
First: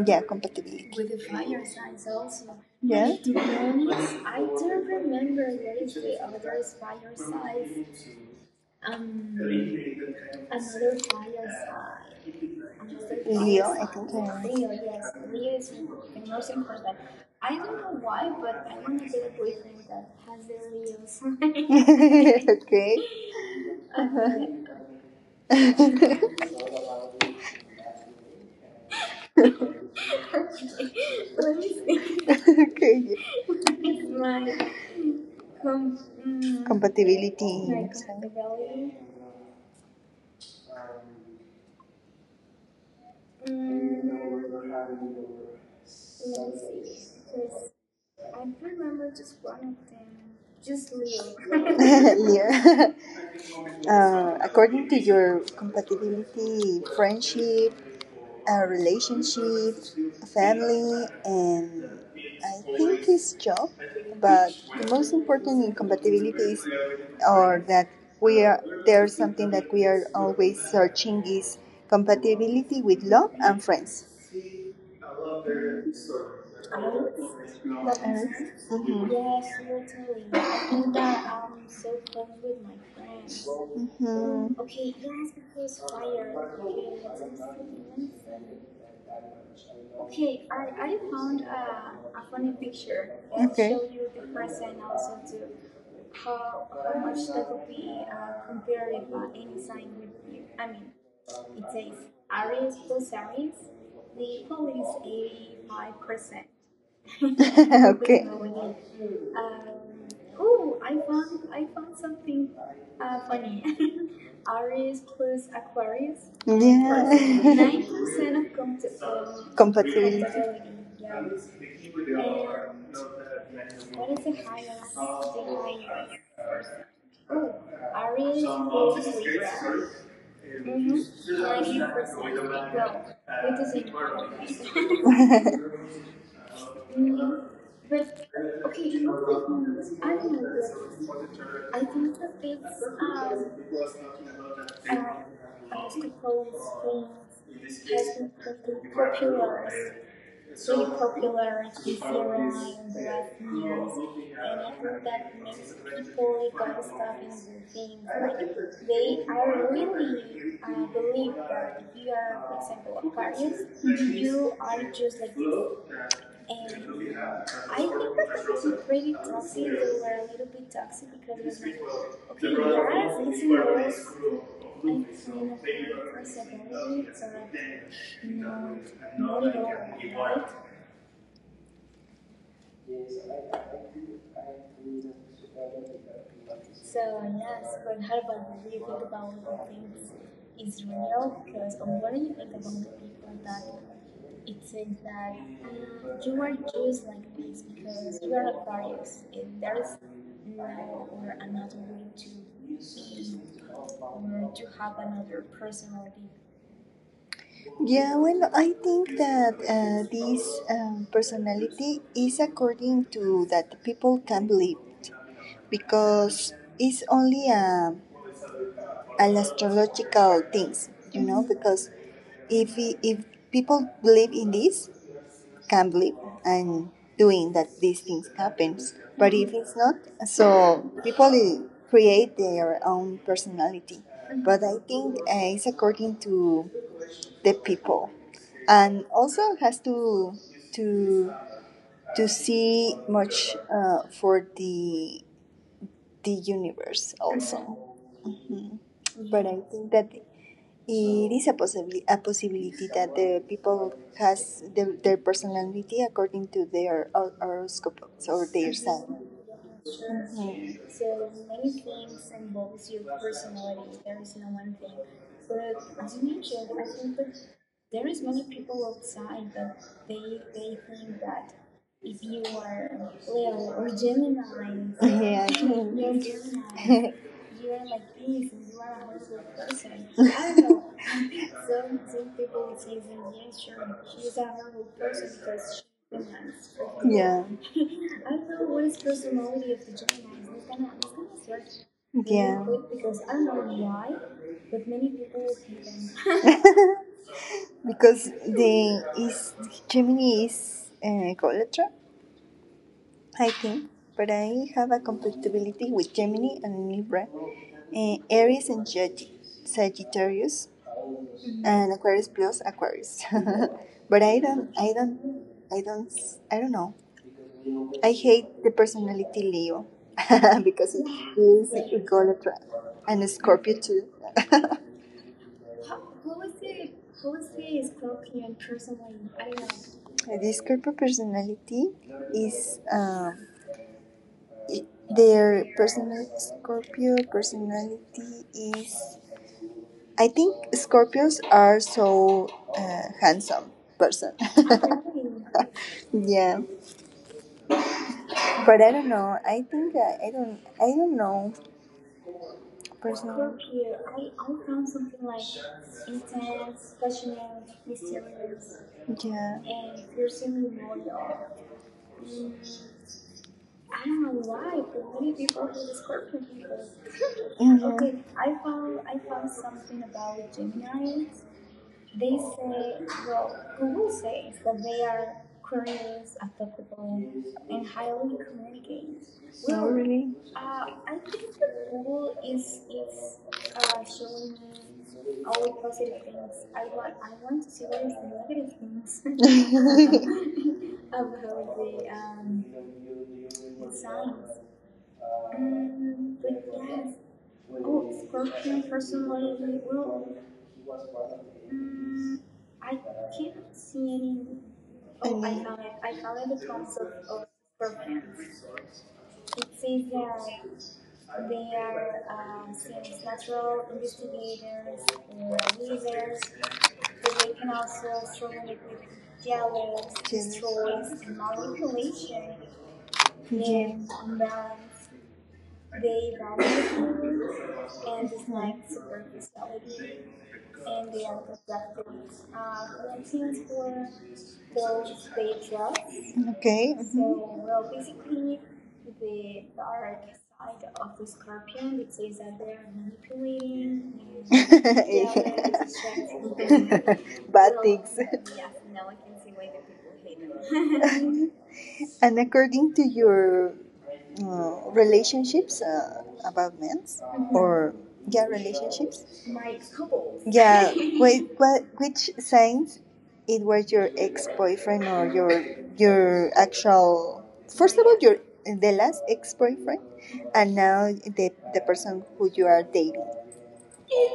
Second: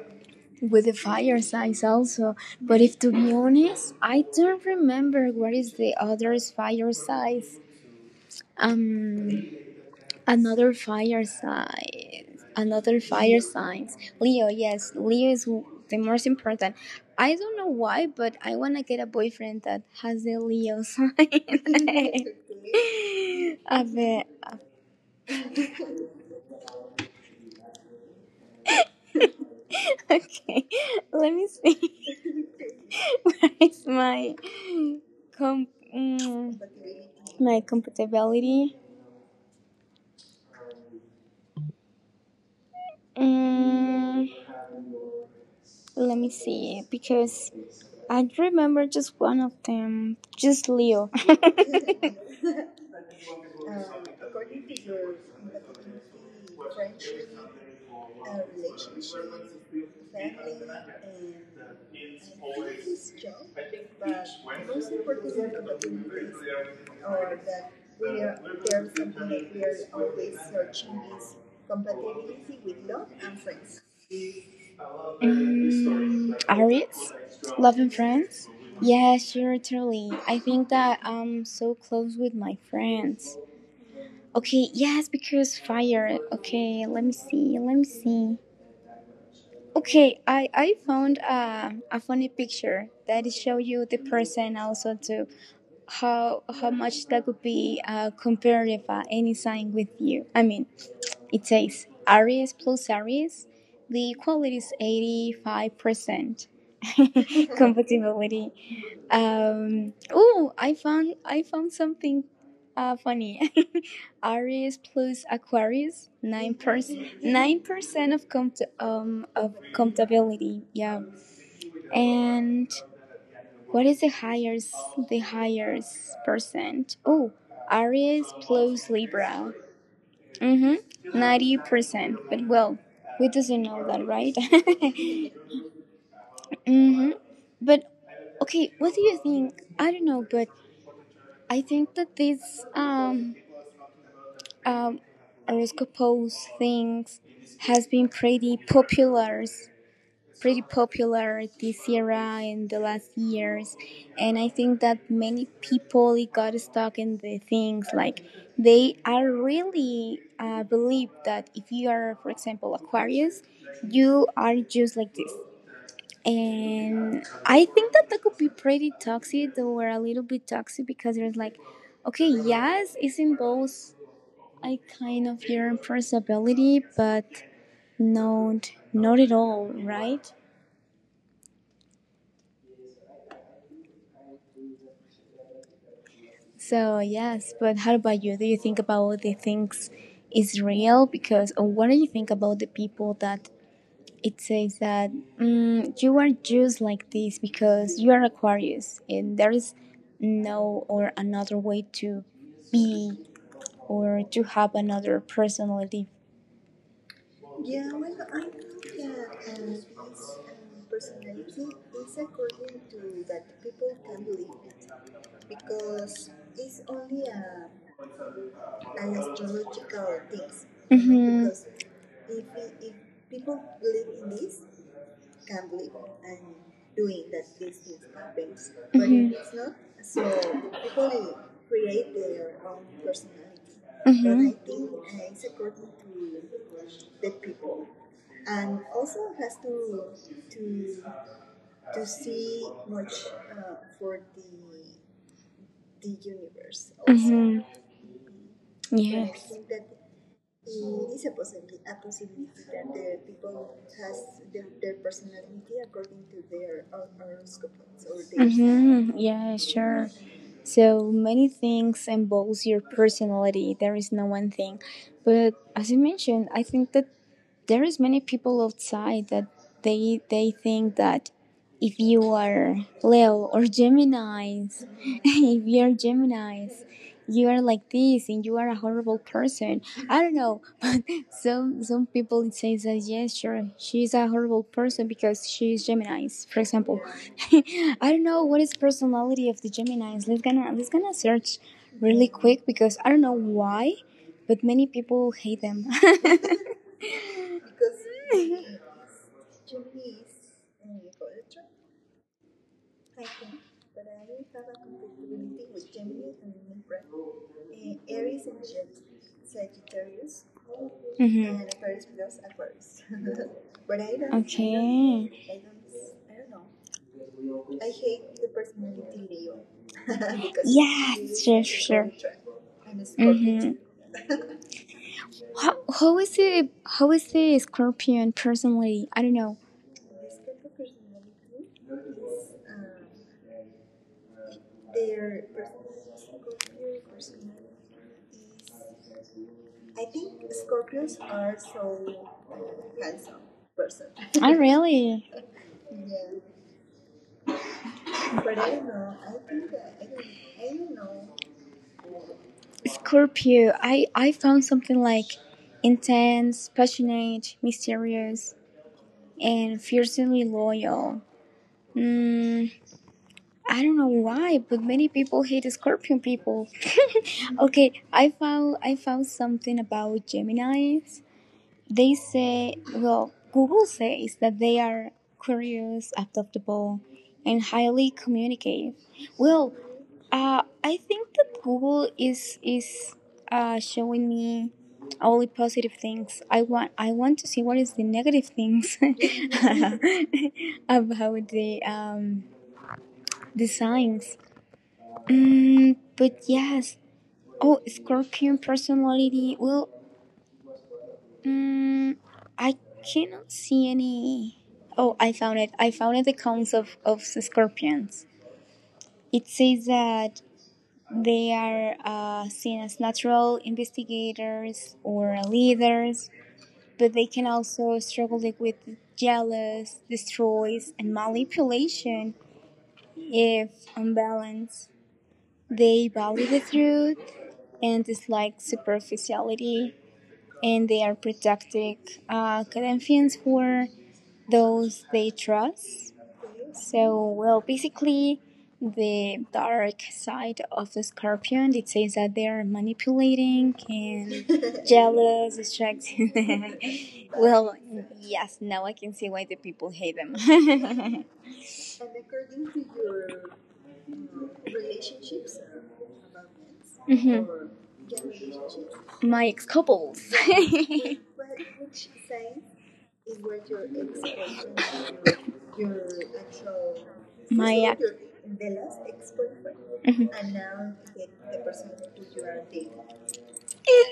Speaker 1: yeah,
Speaker 2: with
Speaker 1: compatibility?
Speaker 2: the fire signs also, but if to be honest, I don't remember what is the other's fire size. Um, Another fire sign. Another fire signs. Leo, yes, Leo is the most important. I don't know why, but I wanna get a boyfriend that has the Leo sign.
Speaker 1: Okay.
Speaker 2: A bit. Okay, let me see.
Speaker 1: Okay.
Speaker 2: Where is my com- mm,
Speaker 1: Compatibility.
Speaker 2: my compatibility? Mm, let me see, because I remember just one of them, just Leo.
Speaker 1: Yeah. According to your compatibility, friendship, relationship, a family, and I think it's job. But the most important in compatibility is, or that we are there's something that we are always searching is compatibility with love and friends.
Speaker 2: Mm, Aries, Love and
Speaker 1: Earth.
Speaker 2: Friends. Yeah, sure,
Speaker 1: Mhm.
Speaker 2: totally. I think that I'm so close with my friends.
Speaker 1: Mhm.
Speaker 2: Okay, yes, because fire. Okay, let me see. Okay, I found a funny picture that show you the person also too. How much that would be comparative any sign with you. I mean, it says Aries plus Aries, the quality is 85% compatibility. Oh, I found something funny. Aries plus Aquarius 9% nine
Speaker 1: Yeah.
Speaker 2: percent of of compatibility. Yeah, and what is the highest percent? Oh, Aries plus Libra. Mm-hmm. 90%. But well, we doesn't know that, right?
Speaker 1: Yeah.
Speaker 2: Mm-hmm. But okay, what do you think? I don't know, but I think that this um horoscopes things has been pretty popular this era and the last years, and I think that many people got stuck in the things like they are really, believe that if you are, for example, Aquarius, you are just like this, and I think that that could be pretty toxic or a little bit toxic because there's like okay, yes, it involves a kind of your personality, but not not at all, right? So yes, but how about you? Do you think about the things is real? Because or what do you think about the people that it says that mm, you are just like this because you are Aquarius and there is no or another way to be or to have another personality.
Speaker 1: Yeah, well, I think that this personality is according to that people can believe it, because it's only an astrological things.
Speaker 2: Mhm.
Speaker 1: Mhm. Because if people believe in this, can believe and doing that these things happens. But if, mhm, it's not, so people create their own personality. But, mhm, I
Speaker 2: Mm-hmm.
Speaker 1: think it's according to the people and also has to to to see much for the universe
Speaker 2: Mhm.
Speaker 1: also, mhm,
Speaker 2: And I
Speaker 1: but I think that it is a possibility that the people has their personality according to their horoscope
Speaker 2: sign.
Speaker 1: or their, mhm.
Speaker 2: Mm-hmm. Yeah, sure. So many things involves your personality. There is no one thing, but as you mentioned, I think that there is many people outside that they think that if you are Leo or Gemini's,
Speaker 1: Yeah.
Speaker 2: if you are Gemini's, you are like this and you are a horrible person. I don't know, but some people say that yes, sure, she's a horrible person because she's Gemini's, for example.
Speaker 1: Yeah.
Speaker 2: I don't know what is personality of the Gemini's. Let's gonna search really
Speaker 1: Really.
Speaker 2: quick
Speaker 1: Yeah.
Speaker 2: because I don't know why, but many people hate them.
Speaker 1: Because the is Gemini is Golatra, I think. But I have a compatibility with Gemini and Libra, Aries and Sagittarius,
Speaker 2: Mm-hmm.
Speaker 1: and Aquarius plus Aquarius. But
Speaker 2: Okay.
Speaker 1: I don't know. I hate the personality Leo because
Speaker 2: Yeah,
Speaker 1: it
Speaker 2: sure,
Speaker 1: is
Speaker 2: sure.
Speaker 1: egolatra, and
Speaker 2: Mm-hmm.
Speaker 1: Scorpio too.
Speaker 2: How is the scorpion personally? I don't know.
Speaker 1: The Scorpio personality is i- their personal Scorpio personality is. I think Scorpios are so handsome person.
Speaker 2: I really
Speaker 1: Yeah, but I don't know. I think I don't. I don't know. Person.
Speaker 2: Scorpio. I found something like intense, passionate, mysterious, and
Speaker 1: Yeah.
Speaker 2: fiercely loyal. Mm, I don't know why, but many people hate Scorpion people. Okay, I
Speaker 1: Mhm.
Speaker 2: found I found something about Geminis. They say, well, Google says that they are curious, adaptable, and highly communicative. Well,
Speaker 1: Really?
Speaker 2: I think that Google is showing me only positive things. I want to see what is the negative things about the the signs. But yes. Oh, Scorpion personality. Well, mm, I cannot see any. Oh, I found it. I found it the counts of scorpions. It says that they are seen as natural investigators or leaders, but they can also struggle, like, with jealous,
Speaker 1: Jealous.
Speaker 2: destroys, and manipulation if
Speaker 1: Yeah.
Speaker 2: unbalanced. They value the truth, and dislike superficiality, and they are protective Corinthians for those they trust.
Speaker 1: Okay.
Speaker 2: So, well, basically, the dark side of the scorpion, it says that they are manipulating and jealous, distracted. Well,
Speaker 1: Bad things.
Speaker 2: yes, now I can see why the people hate them.
Speaker 1: And according to your relationships about men's
Speaker 2: Mhm.
Speaker 1: or yeah relationships,
Speaker 2: My ex couples.
Speaker 1: yeah, wait, what which signs it was your ex boyfriend or your actual, first
Speaker 2: My
Speaker 1: of all your the last
Speaker 2: friend.
Speaker 1: ex boyfriend,
Speaker 2: Mm-hmm.
Speaker 1: and now the person who you are dating.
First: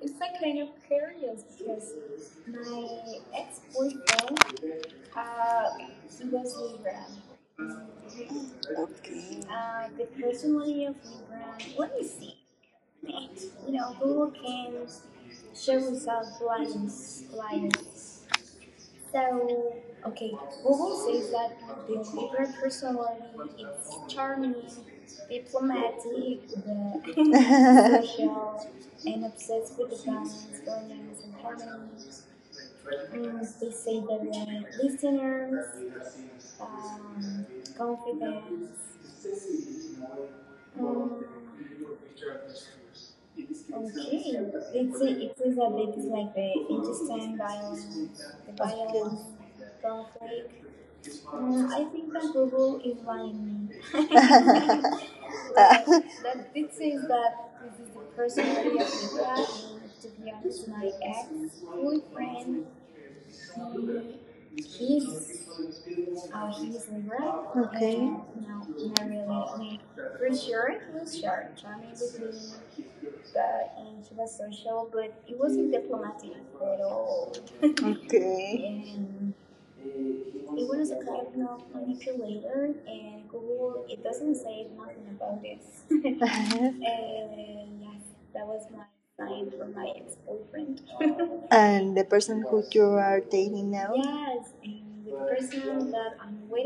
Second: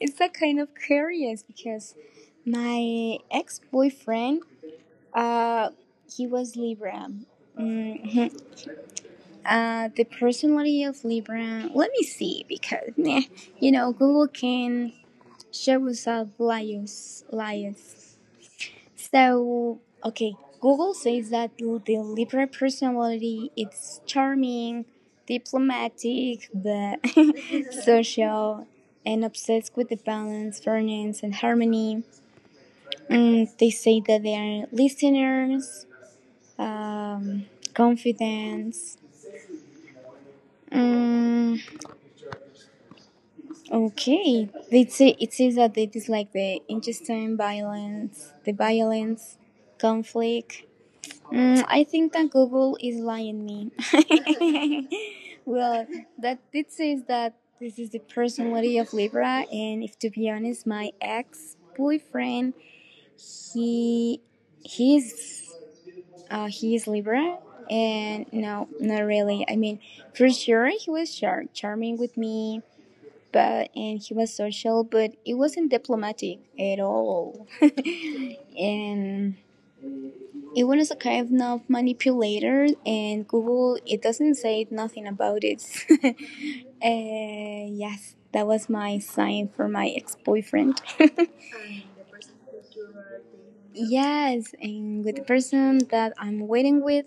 Speaker 2: It's a kind of curious because my ex-boyfriend uh he was libra. Mhm.
Speaker 1: Okay.
Speaker 2: The personality of libra, let me see, because meh, you know, google can show us liars, So, okay, Google says that the Libra personality is charming, diplomatic, but
Speaker 1: Okay.
Speaker 2: social, and obsessed with the balance, fairness, and harmony. They say that they are listeners, um, confidence. Mm, okay, they say, it says that they dislike the intestine violence, the violence, conflict. I think that
Speaker 1: Okay.
Speaker 2: Google is lying me. Well, that it says that this is the personality of Libra, and if to be honest, my ex boyfriend, he he's he is Libra, and no, not really. I mean, for sure he was charming with me, but and he was social, but it wasn't diplomatic at all. And
Speaker 1: Okay.
Speaker 2: it was a kind of manipulator, and Google it doesn't say nothing about it. uh, yes, that was my sign for my ex-boyfriend. And the person
Speaker 1: And the
Speaker 2: that you
Speaker 1: person who
Speaker 2: are
Speaker 1: you are
Speaker 2: dating?
Speaker 1: dating.
Speaker 2: Yes, and with the person that I'm waiting with,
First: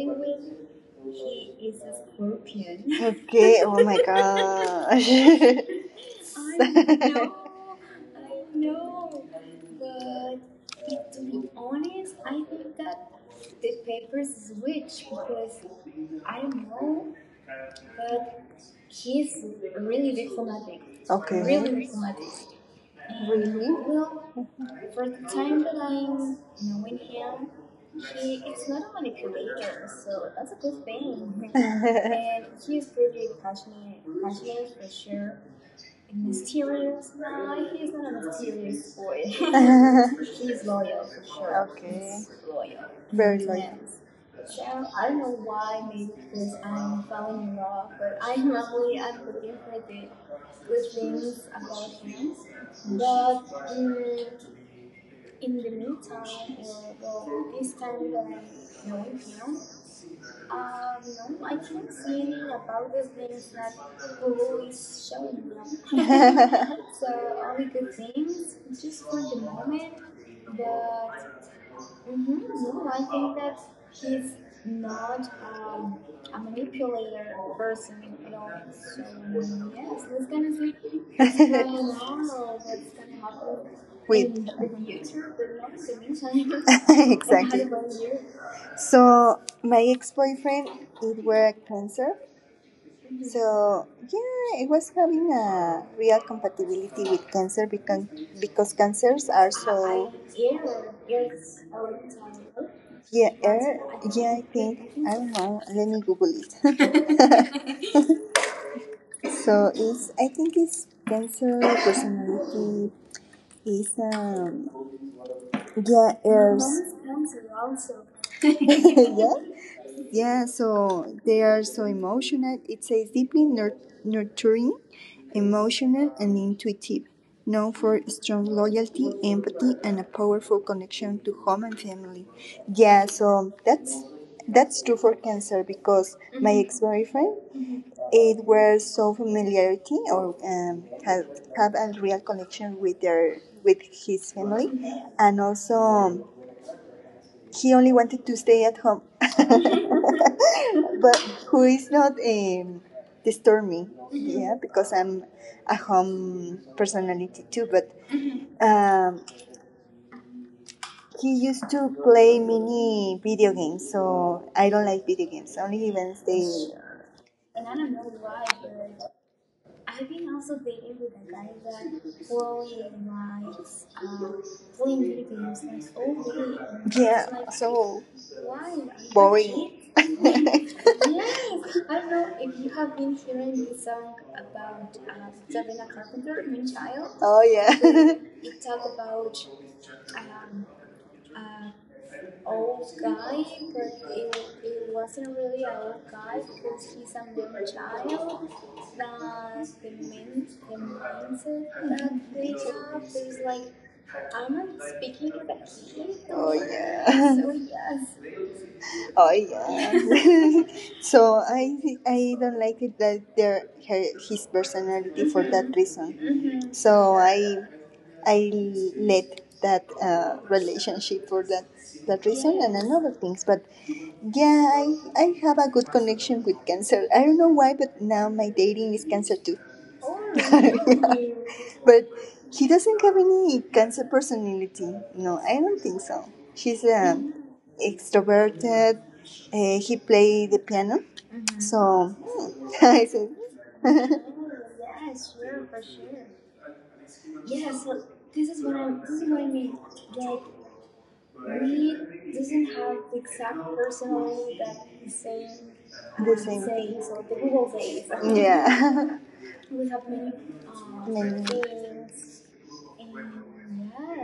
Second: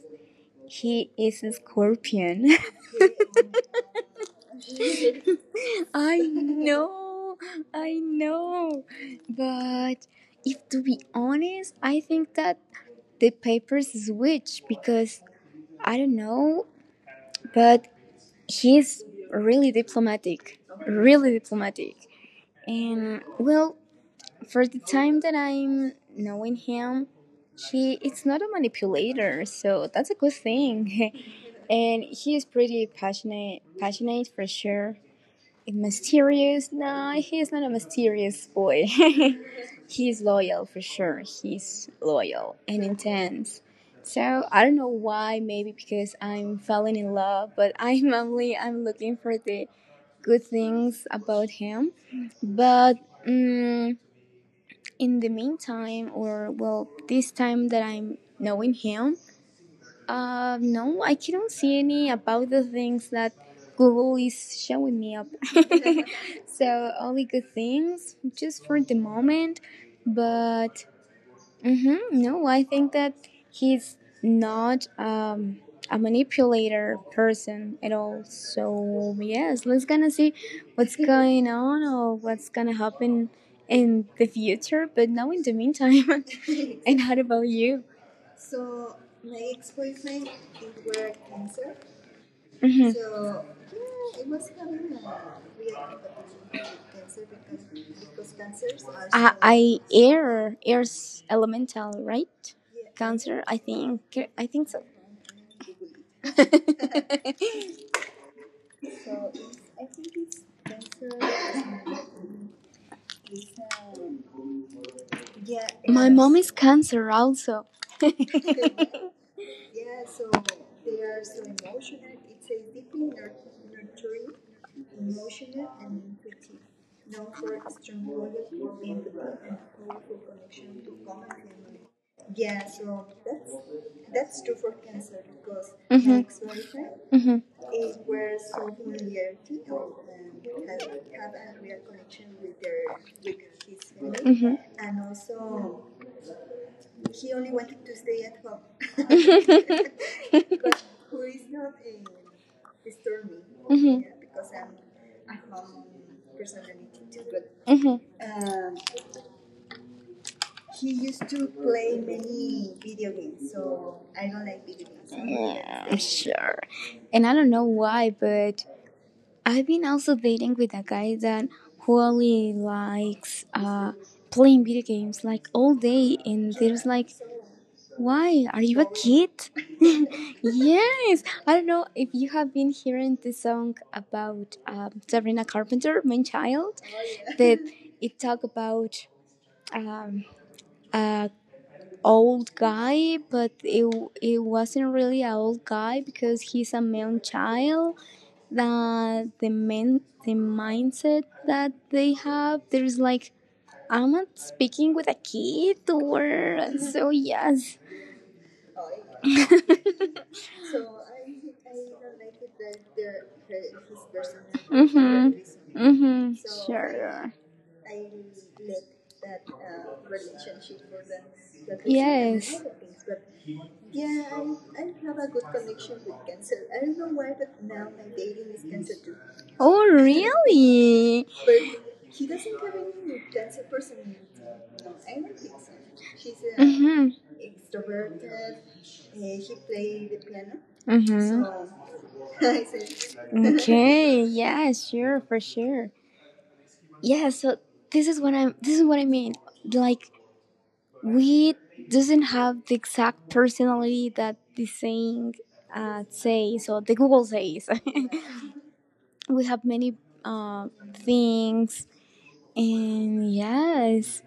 Speaker 2: he is a scorpion.
Speaker 1: Okay, oh my gosh.
Speaker 2: I know, I know. But if to be honest, I think that the papers is witch because I don't know, but he's really diplomatic,
Speaker 1: Okay.
Speaker 2: really diplomatic. And well, for the time that I'm knowing him, he it's not a manipulator, so that's a good thing. And
Speaker 1: And
Speaker 2: he is pretty passionate, passionate for sure. A mysterious? No, he's not a mysterious boy. He's loyal for sure. He's
Speaker 1: okay.
Speaker 2: loyal and
Speaker 1: Very
Speaker 2: intense. So I don't know why. Maybe because I'm falling in love, but I'm only I'm looking for the good things about him. But um, in the meantime, or well, this time that I'm knowing him, no, I cannot see any about the things that Google is showing me up. So only good things just for
Speaker 1: it's
Speaker 2: the moment. But mhm, no, I think that he's not a manipulator person at all. So yes, let's gonna see what's going on
Speaker 1: because,
Speaker 2: or what's gonna happen in the
Speaker 1: wait.
Speaker 2: future. But now in the meantime. And what about
Speaker 1: Exactly.
Speaker 2: you?
Speaker 1: So my ex-boyfriend, it were cancer.
Speaker 2: Mhm.
Speaker 1: So yeah, it was having a real compatibility with cancer, because cancers
Speaker 2: I,
Speaker 1: are
Speaker 2: I,
Speaker 1: so
Speaker 2: air's elemental, right?
Speaker 1: yeah,
Speaker 2: Cancer, I think.
Speaker 1: yeah, I
Speaker 2: I think
Speaker 1: think,
Speaker 2: so.
Speaker 1: I don't know. Let me Google it. So it's I think it's cancer personality is,
Speaker 2: My
Speaker 1: yeah,
Speaker 2: mom is
Speaker 1: is
Speaker 2: cancer also.
Speaker 1: yeah, yeah, so they are so emotional. It says deeply nurturing, emotional and intuitive, known for strong loyalty, empathy, and a powerful connection to home and family. Yeah, so that's true for cancer
Speaker 2: Mm-hmm.
Speaker 1: because my ex
Speaker 2: Mm-hmm.
Speaker 1: boyfriend it was so familiarity or have a real connection with their with his family, and also he only wanted to stay at home, but who is not disturb me? Yeah,
Speaker 2: Mm-hmm.
Speaker 1: because I'm a home personality too. But
Speaker 2: Mm-hmm.
Speaker 1: um, he used to play mini video games, so I don't like video games. Only
Speaker 2: Yeah,
Speaker 1: even stay.
Speaker 2: sure. And I don't know why, but I've been also dating with a guy that who only likes playing video games like all day, and there's like,
Speaker 1: Yeah, like, so
Speaker 2: why are you a kid?
Speaker 1: boring.
Speaker 2: Yes, I don't know if you have been hearing the song about Sabrina Carpenter, Main Child,
Speaker 1: Oh
Speaker 2: that it
Speaker 1: yeah.
Speaker 2: talk about um, uh, old guy, but it wasn't really an old guy because he's a man child. That the mindset that they have, there's like I'm not speaking with a kid
Speaker 1: Oh
Speaker 2: or so yes.
Speaker 1: yeah.
Speaker 2: So
Speaker 1: Oh
Speaker 2: I, I
Speaker 1: yeah. So I don't like it that their her, his personality
Speaker 2: Mhm.
Speaker 1: for that
Speaker 2: Mhm.
Speaker 1: reason.
Speaker 2: Sure.
Speaker 1: So
Speaker 2: I.
Speaker 1: I I let that relationship for that
Speaker 2: Yes.
Speaker 1: reason and another things. But yeah, I have a good connection with cancer. I don't know why, but now my dating is cancer too.
Speaker 2: Oh, really?
Speaker 1: Yeah. But he doesn't have any cancer personality. No, I don't think so. He's
Speaker 2: Mm-hmm.
Speaker 1: extroverted. He play the piano.
Speaker 2: Mm-hmm.
Speaker 1: So hmm, I said
Speaker 2: Okay. Yeah. Sure. For sure. Yeah. So this is what I'm. This is what I mean. Like we doesn't have the exact personality that the saying
Speaker 1: the
Speaker 2: says or the Google
Speaker 1: same
Speaker 2: says.
Speaker 1: thing. Yeah.
Speaker 2: We have many uh, things. And yes,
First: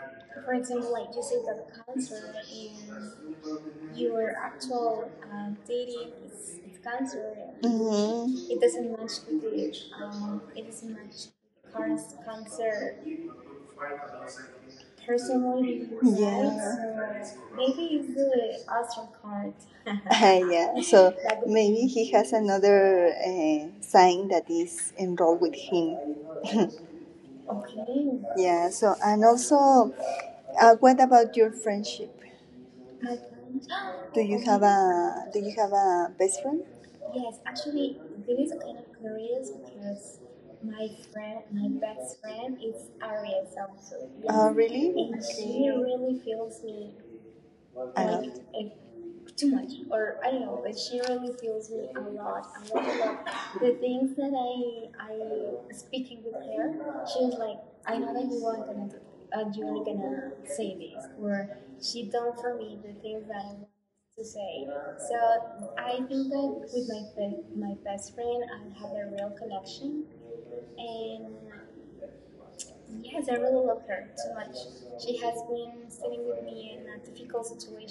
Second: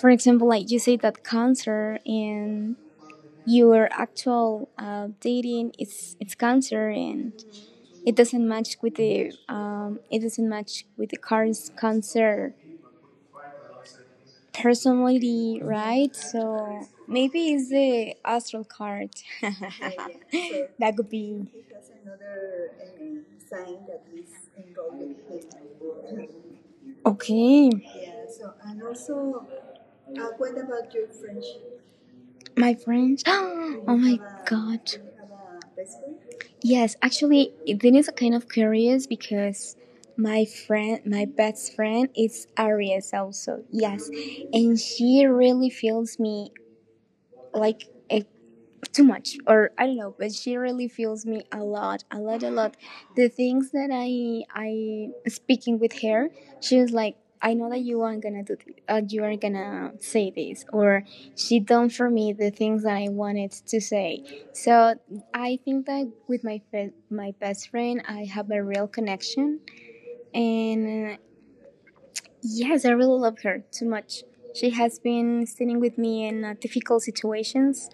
Speaker 2: for example, like you say that cancer and your actual
Speaker 1: Many.
Speaker 2: dating it's cancer and it doesn't
Speaker 1: Mm-hmm.
Speaker 2: match with the it doesn't match with the car's cancer personality, right? So
Speaker 1: Yeah.
Speaker 2: maybe it's the astral card.
Speaker 1: Yeah,
Speaker 2: That could
Speaker 1: so
Speaker 2: be.
Speaker 1: maybe he has another sign that is enrolled with him.
Speaker 2: Okay.
Speaker 1: Yeah, so and also, what about your friendship?
Speaker 2: My friends, oh my god.
Speaker 1: Do you have a best friend?
Speaker 2: Yes, actually, this is kind of curious because my friend, my best friend, is Aries also. Yes,
Speaker 1: Oh,
Speaker 2: and
Speaker 1: really?
Speaker 2: she really feels me like
Speaker 1: I
Speaker 2: a
Speaker 1: love it.
Speaker 2: too much or I don't know, but she really fuels me a lot, a lot, a lot. The things that I speaking with her, she was like, I know that you aren't gonna do you are gonna say this, or she done for me the things that I wanted to say. So I think that with my my best friend I have a real connection, and yes, I really love her too much. She has been standing with me in difficult situations,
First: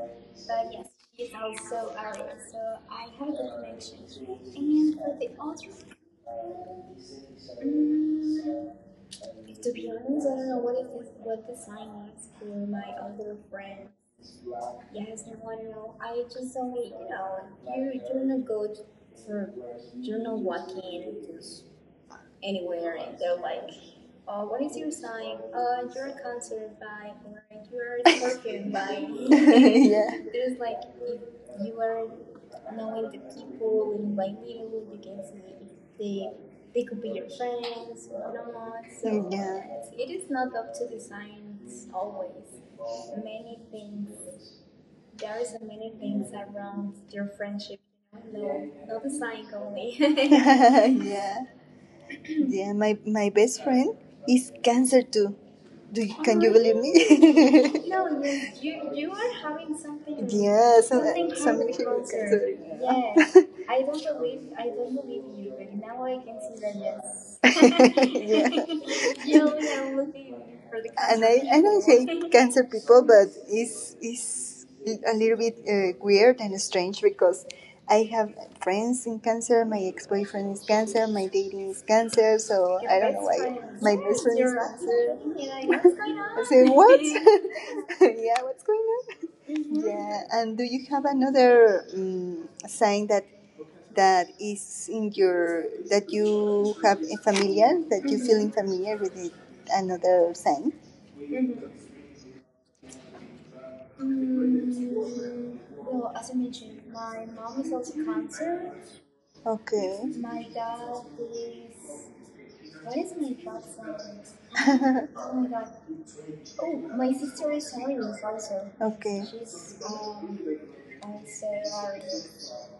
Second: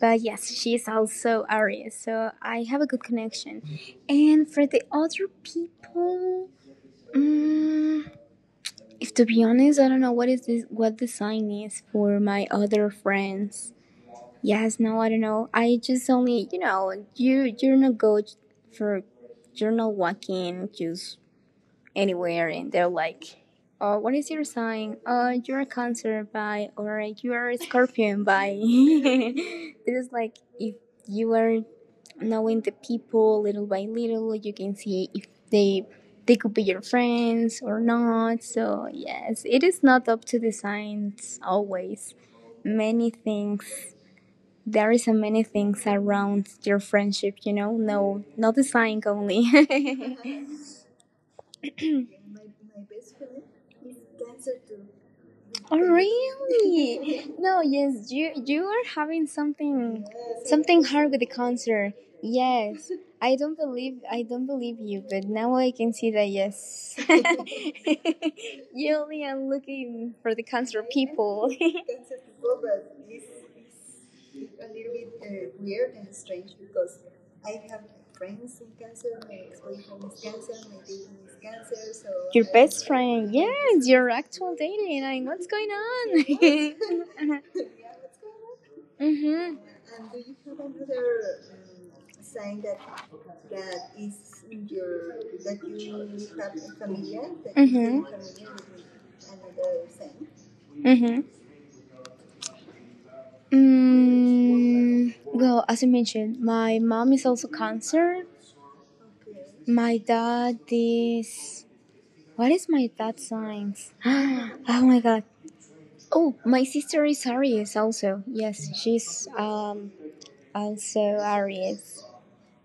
Speaker 2: but yes, she is also Aries, so I have a good connection. And for the other people, mm, if to be honest, I don't know what is this, what the sign is for my other friends. Yes, no, I don't know. I just only, you know, you're not good for, you're not walking, just anywhere, and they're like, oh, what is your sign? You're a Cancer by, or you're a Scorpion by. It is like,
Speaker 1: Yeah.
Speaker 2: if you are knowing the people little by little, you can see if they they could be your friends or not. So yes, it is not up to the signs always. Many things, there is so many things around your friendship, you know. No, not the sign only.
Speaker 1: Yeah. My best friend is cancer too.
Speaker 2: Oh
Speaker 1: Believe
Speaker 2: really? No, yes, you
Speaker 1: me?
Speaker 2: you are having something something
Speaker 1: Yeah.
Speaker 2: hard with the
Speaker 1: So,
Speaker 2: cancer. Yes.
Speaker 1: cancer.
Speaker 2: I don't believe I don't believe you, but now I can see that yes.
Speaker 1: yeah.
Speaker 2: You only are
Speaker 1: You are
Speaker 2: looking for
Speaker 1: looking
Speaker 2: the cancer
Speaker 1: for the cancer.
Speaker 2: people.
Speaker 1: And I hate cancer people, but it's a little bit weird and strange because
Speaker 2: I have
Speaker 1: I have
Speaker 2: friends cancer,
Speaker 1: friends
Speaker 2: cancer, cancer.
Speaker 1: in
Speaker 2: my
Speaker 1: cancer.
Speaker 2: my
Speaker 1: My ex
Speaker 2: ex-boyfriend
Speaker 1: boyfriend is
Speaker 2: is
Speaker 1: cancer.
Speaker 2: dating
Speaker 1: My
Speaker 2: is
Speaker 1: dating is
Speaker 2: cancer, so
Speaker 1: cancer.
Speaker 2: your I
Speaker 1: So
Speaker 2: best
Speaker 1: I don't know
Speaker 2: friend.
Speaker 1: why
Speaker 2: Yes,
Speaker 1: my
Speaker 2: your
Speaker 1: best friend
Speaker 2: actual
Speaker 1: is
Speaker 2: dating.
Speaker 1: cancer.
Speaker 2: Like what's going on?
Speaker 1: I say
Speaker 2: Yeah,
Speaker 1: what?
Speaker 2: what's going
Speaker 1: Yeah, what's going
Speaker 2: on?
Speaker 1: on?
Speaker 2: Mhm.
Speaker 1: Yeah. And do you have another sign that
Speaker 2: In.
Speaker 1: that is in your that you have a familiar
Speaker 2: Mhm.
Speaker 1: that you feeling familiar with it,
Speaker 2: Thing.
Speaker 1: another sign.
Speaker 2: Mhm. Well, as I mentioned, my mom is also cancer.
Speaker 1: Okay.
Speaker 2: My dad is. What is my dad's signs? Oh my god. Oh, my sister is Aries also. Yes,
Speaker 1: okay.
Speaker 2: she's also Aries.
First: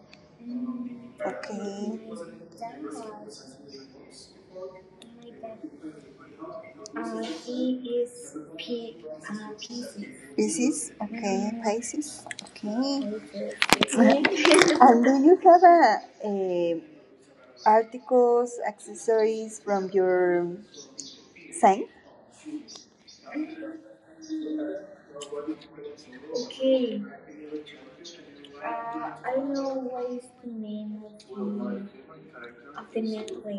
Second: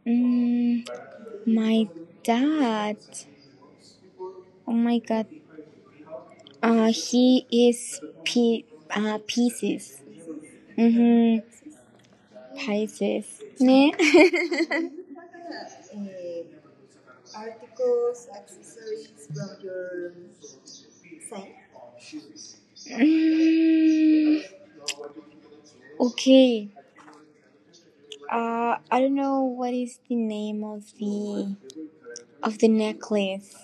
Speaker 2: Mm, my
Speaker 1: Okay.
Speaker 2: dad. Oh my god. He is Pisces.
Speaker 1: Pisces.
Speaker 2: Mm-hmm.
Speaker 1: Okay. Pisces. Okay.
Speaker 2: Pisces. Ne?
Speaker 1: And do you have a articles, accessories from your sign?
Speaker 2: Mm, okay. I don't know what is the name of the necklace.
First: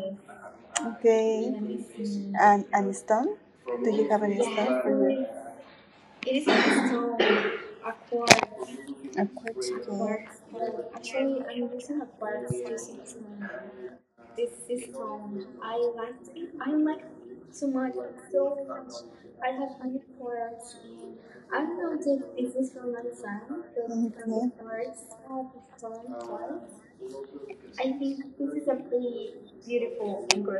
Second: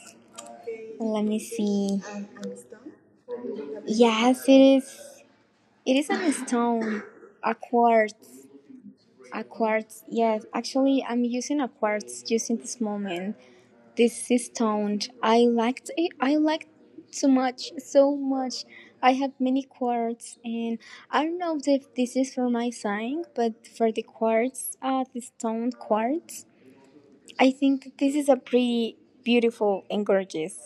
Speaker 2: Let me
Speaker 1: Okay.
Speaker 2: see.
Speaker 1: And an stone? Do you have
Speaker 2: Yes, it is. It is on a stone, a quartz, a
Speaker 1: aquatics?
Speaker 2: quartz. Yes, actually, I'm using a quartz just in this moment. This is sound. I liked it. I liked so much, so much. I have many quarts, and I don't know if this is for my sign, but for the quartz, the stone quartz, I think that this is a pretty beautiful and gorgeous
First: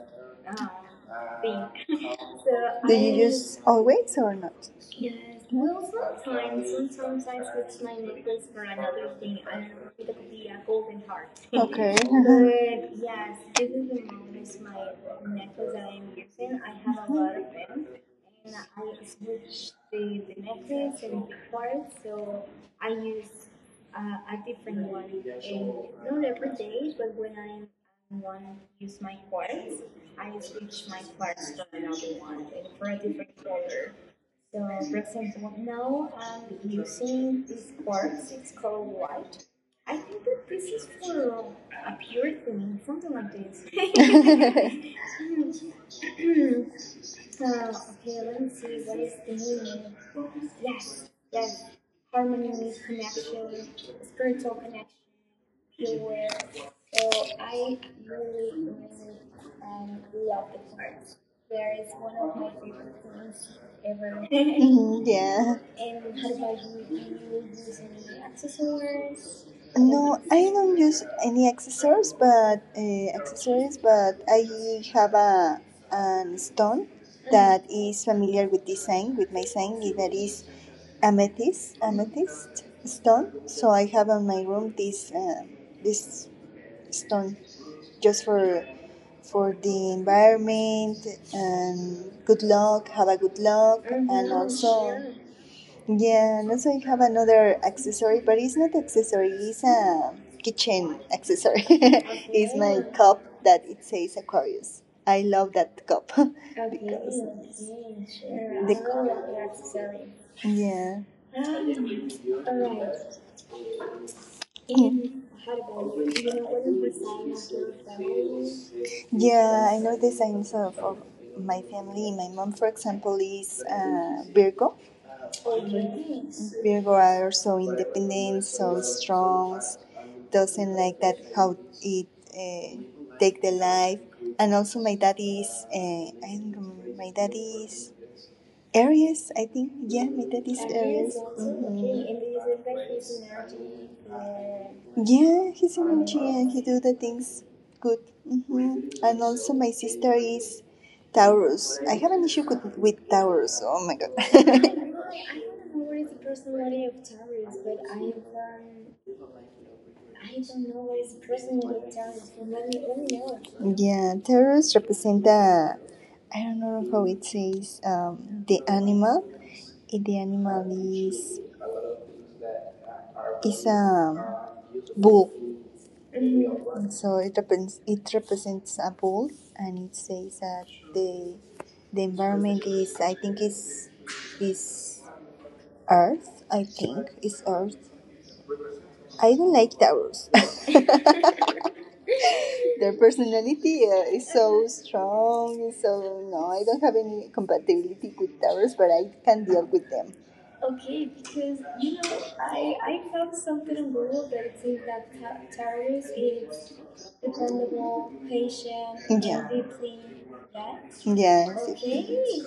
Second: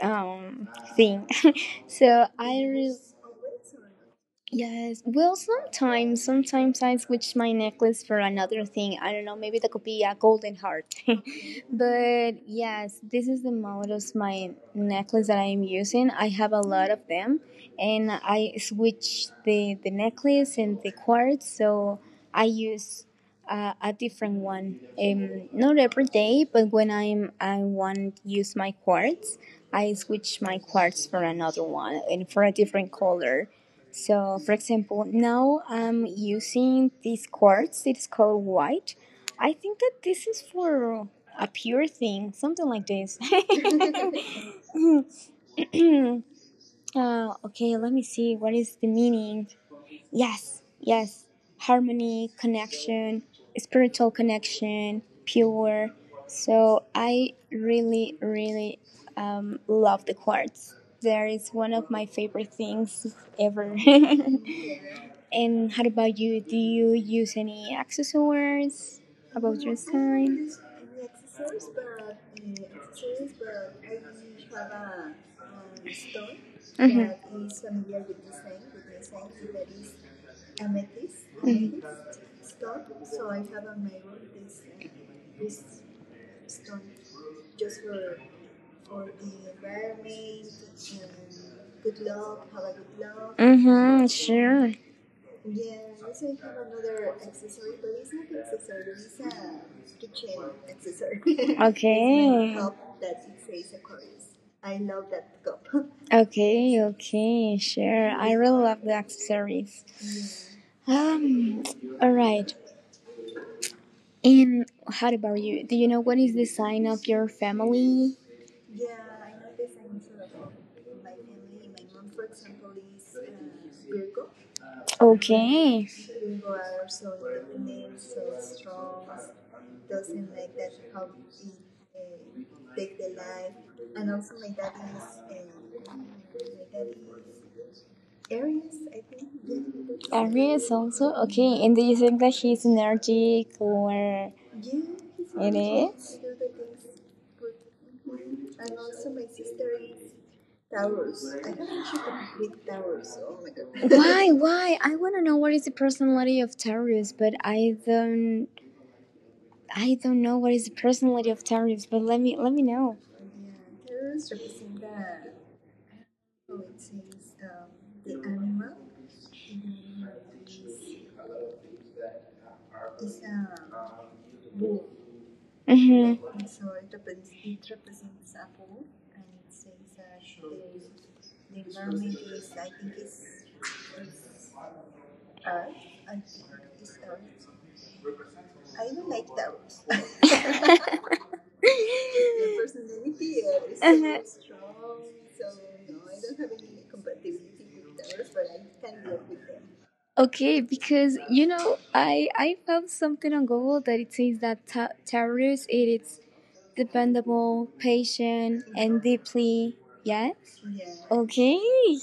Speaker 2: um, thing. So I really.
Speaker 1: Always or not?
Speaker 2: Yes. Well, sometimes, sometimes I switch my necklace for another thing. I don't know. Maybe that could be a golden heart. But yes, this is the model of my necklace that I am using. I have a lot of them, and I switch the necklace and the quartz. So I use a different one. Not every day, but when I want to use my quartz, I switch my quartz for another one and for a different color. So, for example, now I'm using this quartz. It's called white. I think that this is for a pure thing, something like this. Okay, let me see. What is the meaning? Yes, yes. Harmony, connection, spiritual connection, pure. So I really, really love the quartz. There is one of my favorite things ever.
Speaker 1: Yeah.
Speaker 2: And how about you? Do you use any accessories?
Speaker 1: I don't use any accessories, but I have a an stone is familiar with design, with my sign. That is amethyst stone. So I have in my room this stone just for the environment and good luck, have a good luck,
Speaker 2: Mm-hmm.
Speaker 1: mm-hmm. And
Speaker 2: Sure.
Speaker 1: also yeah, and also I have another accessory, but it's not
Speaker 2: An.
Speaker 1: accessory, it's a
Speaker 2: It's
Speaker 1: kitchen accessory.
Speaker 2: okay.
Speaker 1: It's
Speaker 2: My.
Speaker 1: my cup that it says Aquarius. I love that cup
Speaker 2: Okay,
Speaker 1: because
Speaker 2: okay, sure. I really love
Speaker 1: The-
Speaker 2: the
Speaker 1: I
Speaker 2: accessories.
Speaker 1: yeah.
Speaker 2: Um, all right. And
Speaker 1: Yeah,
Speaker 2: how about you? Do you know what is the sign of your family?
Speaker 1: I know the signs of my family. My mom, for example, is Virgo.
Speaker 2: Okay.
Speaker 1: Virgo are so independent, so strong, doesn't like that how it uh, take the life. And also, my dad is I don't remember. My dad is Aries, I think.
Speaker 2: It.
Speaker 1: Yeah, my dad is
Speaker 2: Aries also.
Speaker 1: Aries.
Speaker 2: Okay. And do you think
Speaker 1: Mhm.
Speaker 2: that he's energetic or yeah, it
Speaker 1: Yeah, he's an
Speaker 2: is?
Speaker 1: energy and he
Speaker 2: He.
Speaker 1: do the things good. Hmm, and also my sister is Taurus. I have an issue with Taurus. Oh my
Speaker 2: Why?
Speaker 1: god.
Speaker 2: Why? I
Speaker 1: Why?
Speaker 2: want to know
Speaker 1: I
Speaker 2: what is the personality of Taurus, but I don't. I don't know what is the personality of Taurus. But let me know.
Speaker 1: yeah, Taurus represent the I don't know how it says the animal. The animal is a bull.
Speaker 2: Hmm.
Speaker 1: So it represents a bull, and it says that the the environment is I think is Earth. I think is Earth. I don't like towers. Their
Speaker 2: Your.
Speaker 1: personality is
Speaker 2: Uh-huh.
Speaker 1: so strong. So no, I don't have any compatibility with towers, but I can deal with them.
Speaker 2: Okay, because you know, I found something on Google that it says that terrorists it is dependable, patient,
Speaker 1: Yeah.
Speaker 2: and deeply yes. Okay,
Speaker 1: Yes.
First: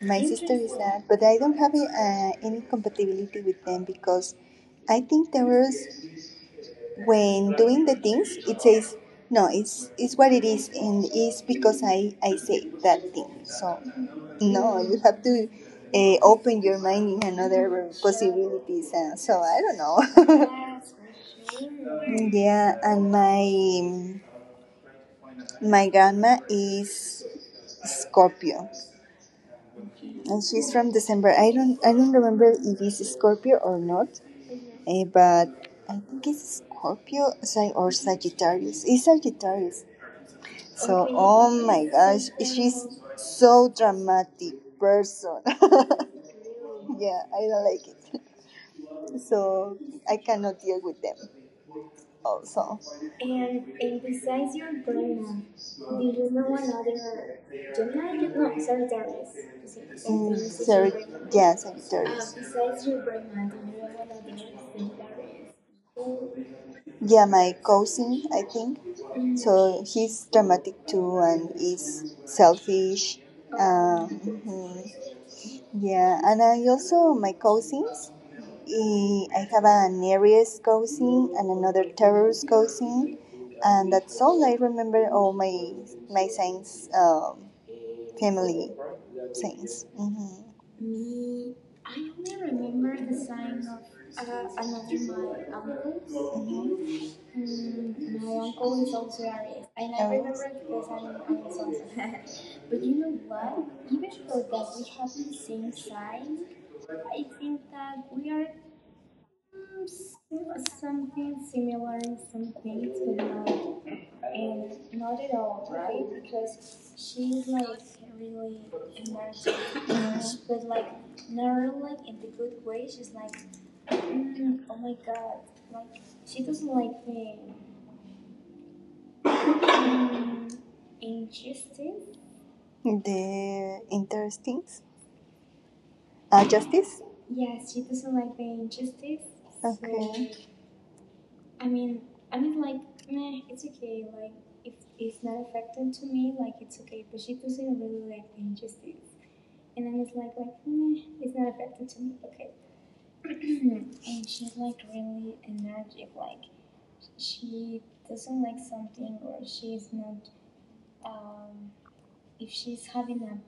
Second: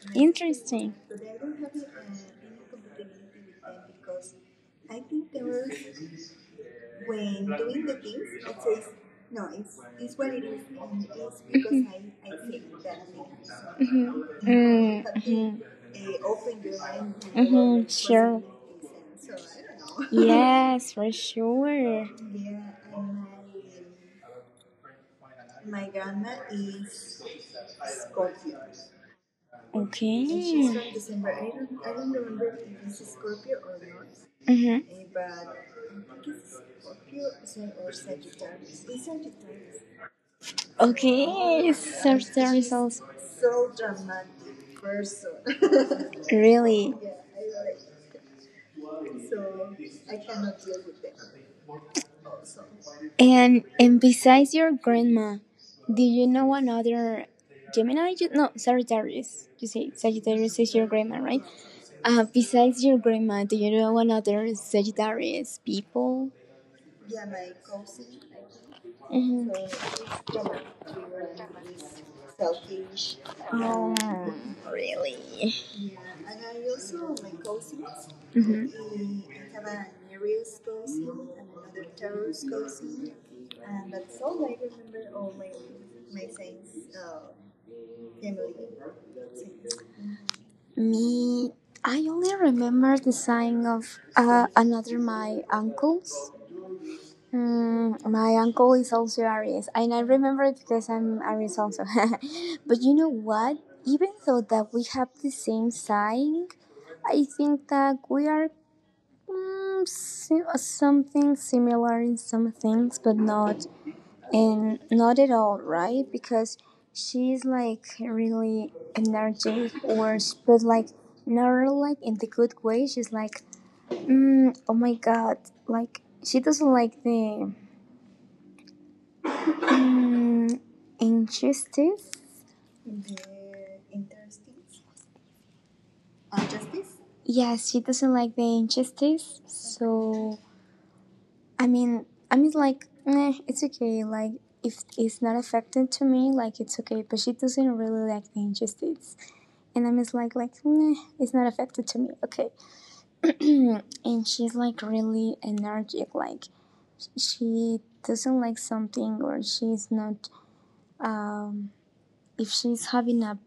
Speaker 1: My sister is
Speaker 2: interesting.
Speaker 1: that, but I don't have any compatibility with them because I think there was when doing the things it says no, it's what it is, and it's because I say that thing. So no, you
Speaker 2: Mm,
Speaker 1: have to open your mind
Speaker 2: mhm,
Speaker 1: in another possibilities. So I don't
Speaker 2: yes, for
Speaker 1: know.
Speaker 2: sure.
Speaker 1: Mm, yeah, and my grandma is Scorpio,
Speaker 2: Okay.
Speaker 1: and she's from
Speaker 2: Okay.
Speaker 1: December. I don't remember if it's Scorpio or not,
Speaker 2: Mm-hmm.
Speaker 1: but I think it's Scorpio Sag- or Sagittarius. It's Sagittarius. So
Speaker 2: Okay,
Speaker 1: oh my
Speaker 2: so
Speaker 1: gosh,
Speaker 2: there is also
Speaker 1: she's so dramatic person.
Speaker 2: really.
Speaker 1: Yeah, I don't like it. So I cannot deal with them. Also,
Speaker 2: And besides your grandma, do you know another Gemini? You, no, Sagittarius. You say
Speaker 1: mm,
Speaker 2: Sagittarius is
Speaker 1: sorry.
Speaker 2: your grandma, right?
Speaker 1: Yeah, Sagittarius.
Speaker 2: Besides your grandma, do you know another Sagittarius people?
Speaker 1: Yeah, my cousin, I think.
Speaker 2: Mhm.
Speaker 1: So he's dramatic too and is selfish.
Speaker 2: Oh,
Speaker 1: Mhm.
Speaker 2: really?
Speaker 1: Yeah, and I also, my cousins,
Speaker 2: Mhm.
Speaker 1: I have an Aries cousin and another Taurus cousin, and that's all I remember all my signs. Family things. Mm-hmm.
Speaker 2: Me, I only remember the sign of another my uncles.
Speaker 1: Mm-hmm.
Speaker 2: My uncle is also Aries, and I remember it because I'm
Speaker 1: Aries.
Speaker 2: Aries also. But you know what? Even though that we have the same sign, I think that we are something similar in some things, but not and not at all right because she's like really energetic or but like not really like in the good way, she's like mm, oh my god, like she doesn't like the mm, injustice.
Speaker 1: The interesting
Speaker 2: Yes, she
Speaker 1: justice.
Speaker 2: doesn't like the injustice. So I mean, like it's okay, like if it's not affecting to me, like it's okay, but she doesn't really like the injustice, and I'm just like, nah, it's not affected to me, okay. And she's like really energetic, like she doesn't like something, or she's not um if she's having a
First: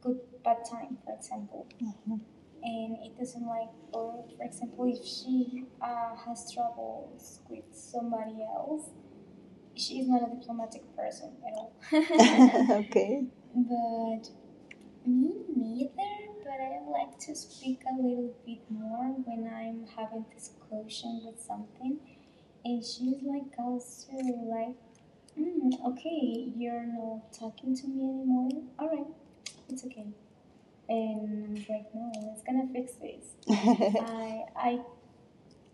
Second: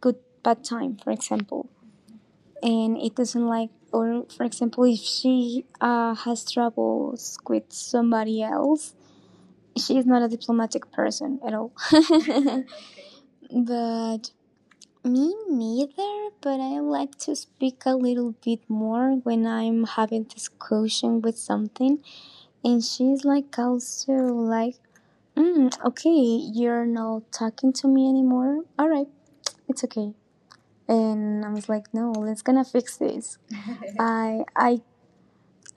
Speaker 2: good bad time, for
Speaker 1: So
Speaker 2: example,
Speaker 1: mm-hmm.
Speaker 2: and it doesn't like, or for example, if she has troubles with somebody else, she's not a diplomatic person at
Speaker 1: all.
Speaker 2: all.
Speaker 1: Okay.
Speaker 2: But me neither, but I like to speak a little bit more when I'm having discussion with something. And she's like also like, mm, okay, you're not talking to me anymore. All right, it's okay. And I was like, no, let's gonna fix this. I, I,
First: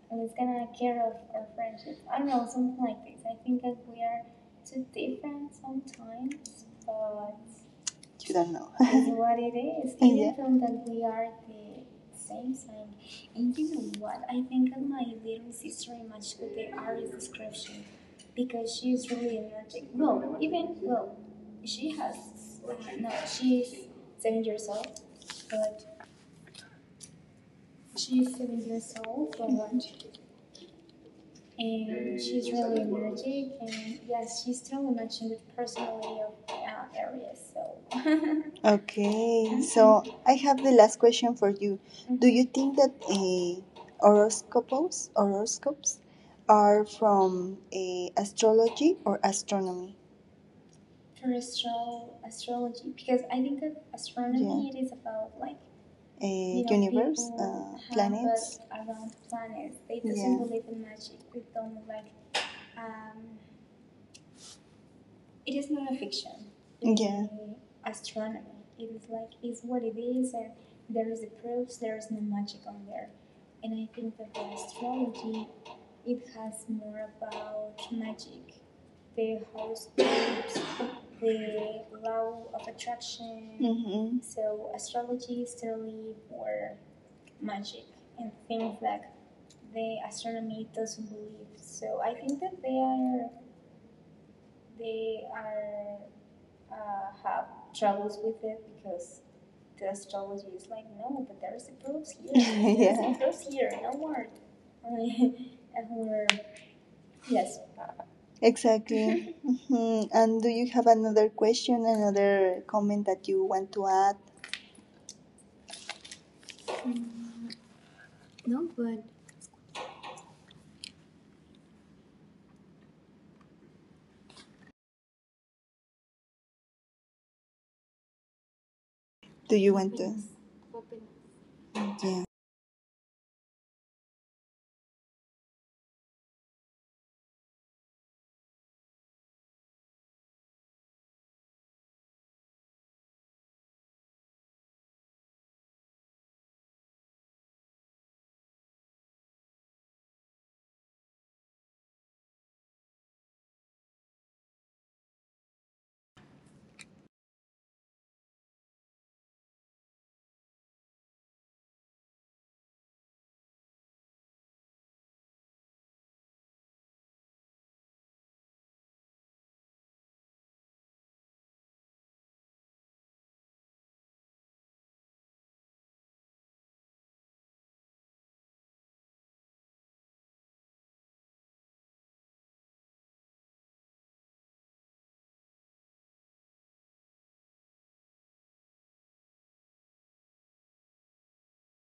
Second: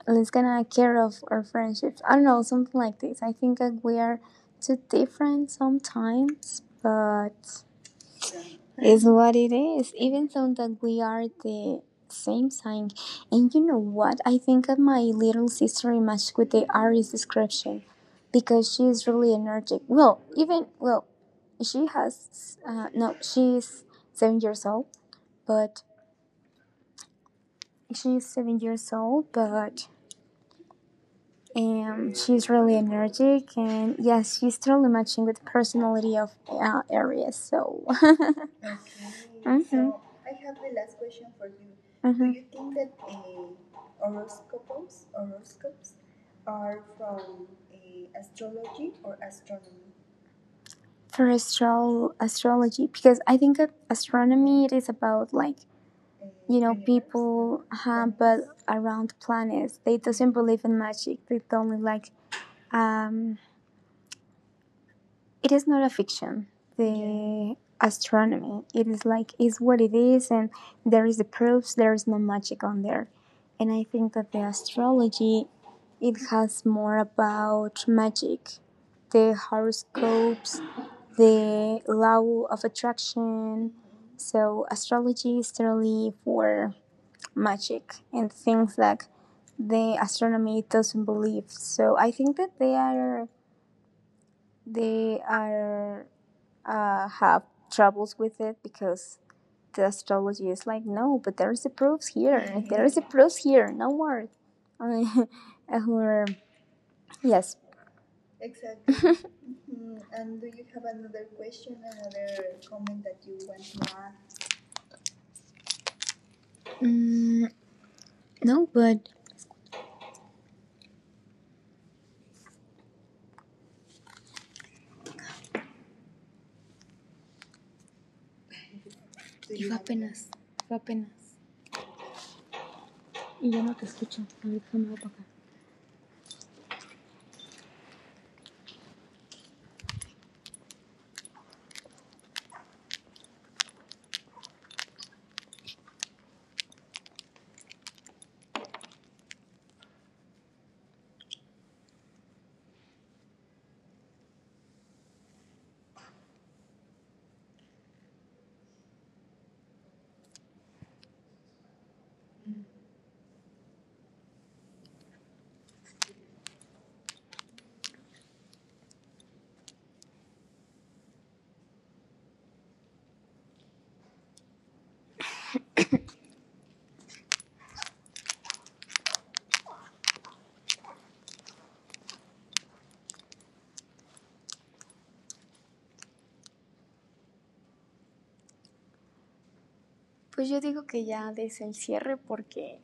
Speaker 2: let's gonna care of our friendships. I don't know, something like this. I think that we are too different sometimes, but
Speaker 1: You don't know.
Speaker 2: is what it is. Even though that we are the same sign. And you know what? I think that my little sister matched with the Aries description because she is really energetic. Well, even well, she has no, she's 7 years old, but she's 7 years old, but and she's really energetic, and yes, she's totally matching with the personality of aries, so. Okay. Mhm.
Speaker 1: Okay, I have the last question for you.
Speaker 2: Mm-hmm. Mhm.
Speaker 1: You think that horoscopes are from astrology or astronomy?
Speaker 2: For astrology, because I think that astronomy it is about like, you know,
Speaker 1: Uh,
Speaker 2: people but around planets, they doesn't believe in magic, they don't like um it is not a fiction. The astronomy, it is like is what it is, and there is the proofs. There is no magic on there, and I think that the astrology, it has more about magic, the horoscopes, the law of attraction. So
Speaker 1: Mm-hmm.
Speaker 2: astrology is really for magic and things that the astronomy doesn't believe. So I think that they are have troubles with it because the astrology is like, no, but there's the proofs here. There's the proofs here. No more. I mean, uh, yes.
Speaker 1: Exactly. hmm. And do you have another question, another comment that you want to add?
Speaker 2: Mm, no, but dijo apenas.
Speaker 1: Do you
Speaker 2: Dijo
Speaker 1: want
Speaker 2: apenas.
Speaker 1: to?
Speaker 2: Y yo no te escucho. A déjame acá. Pues yo digo que ya des el cierre porque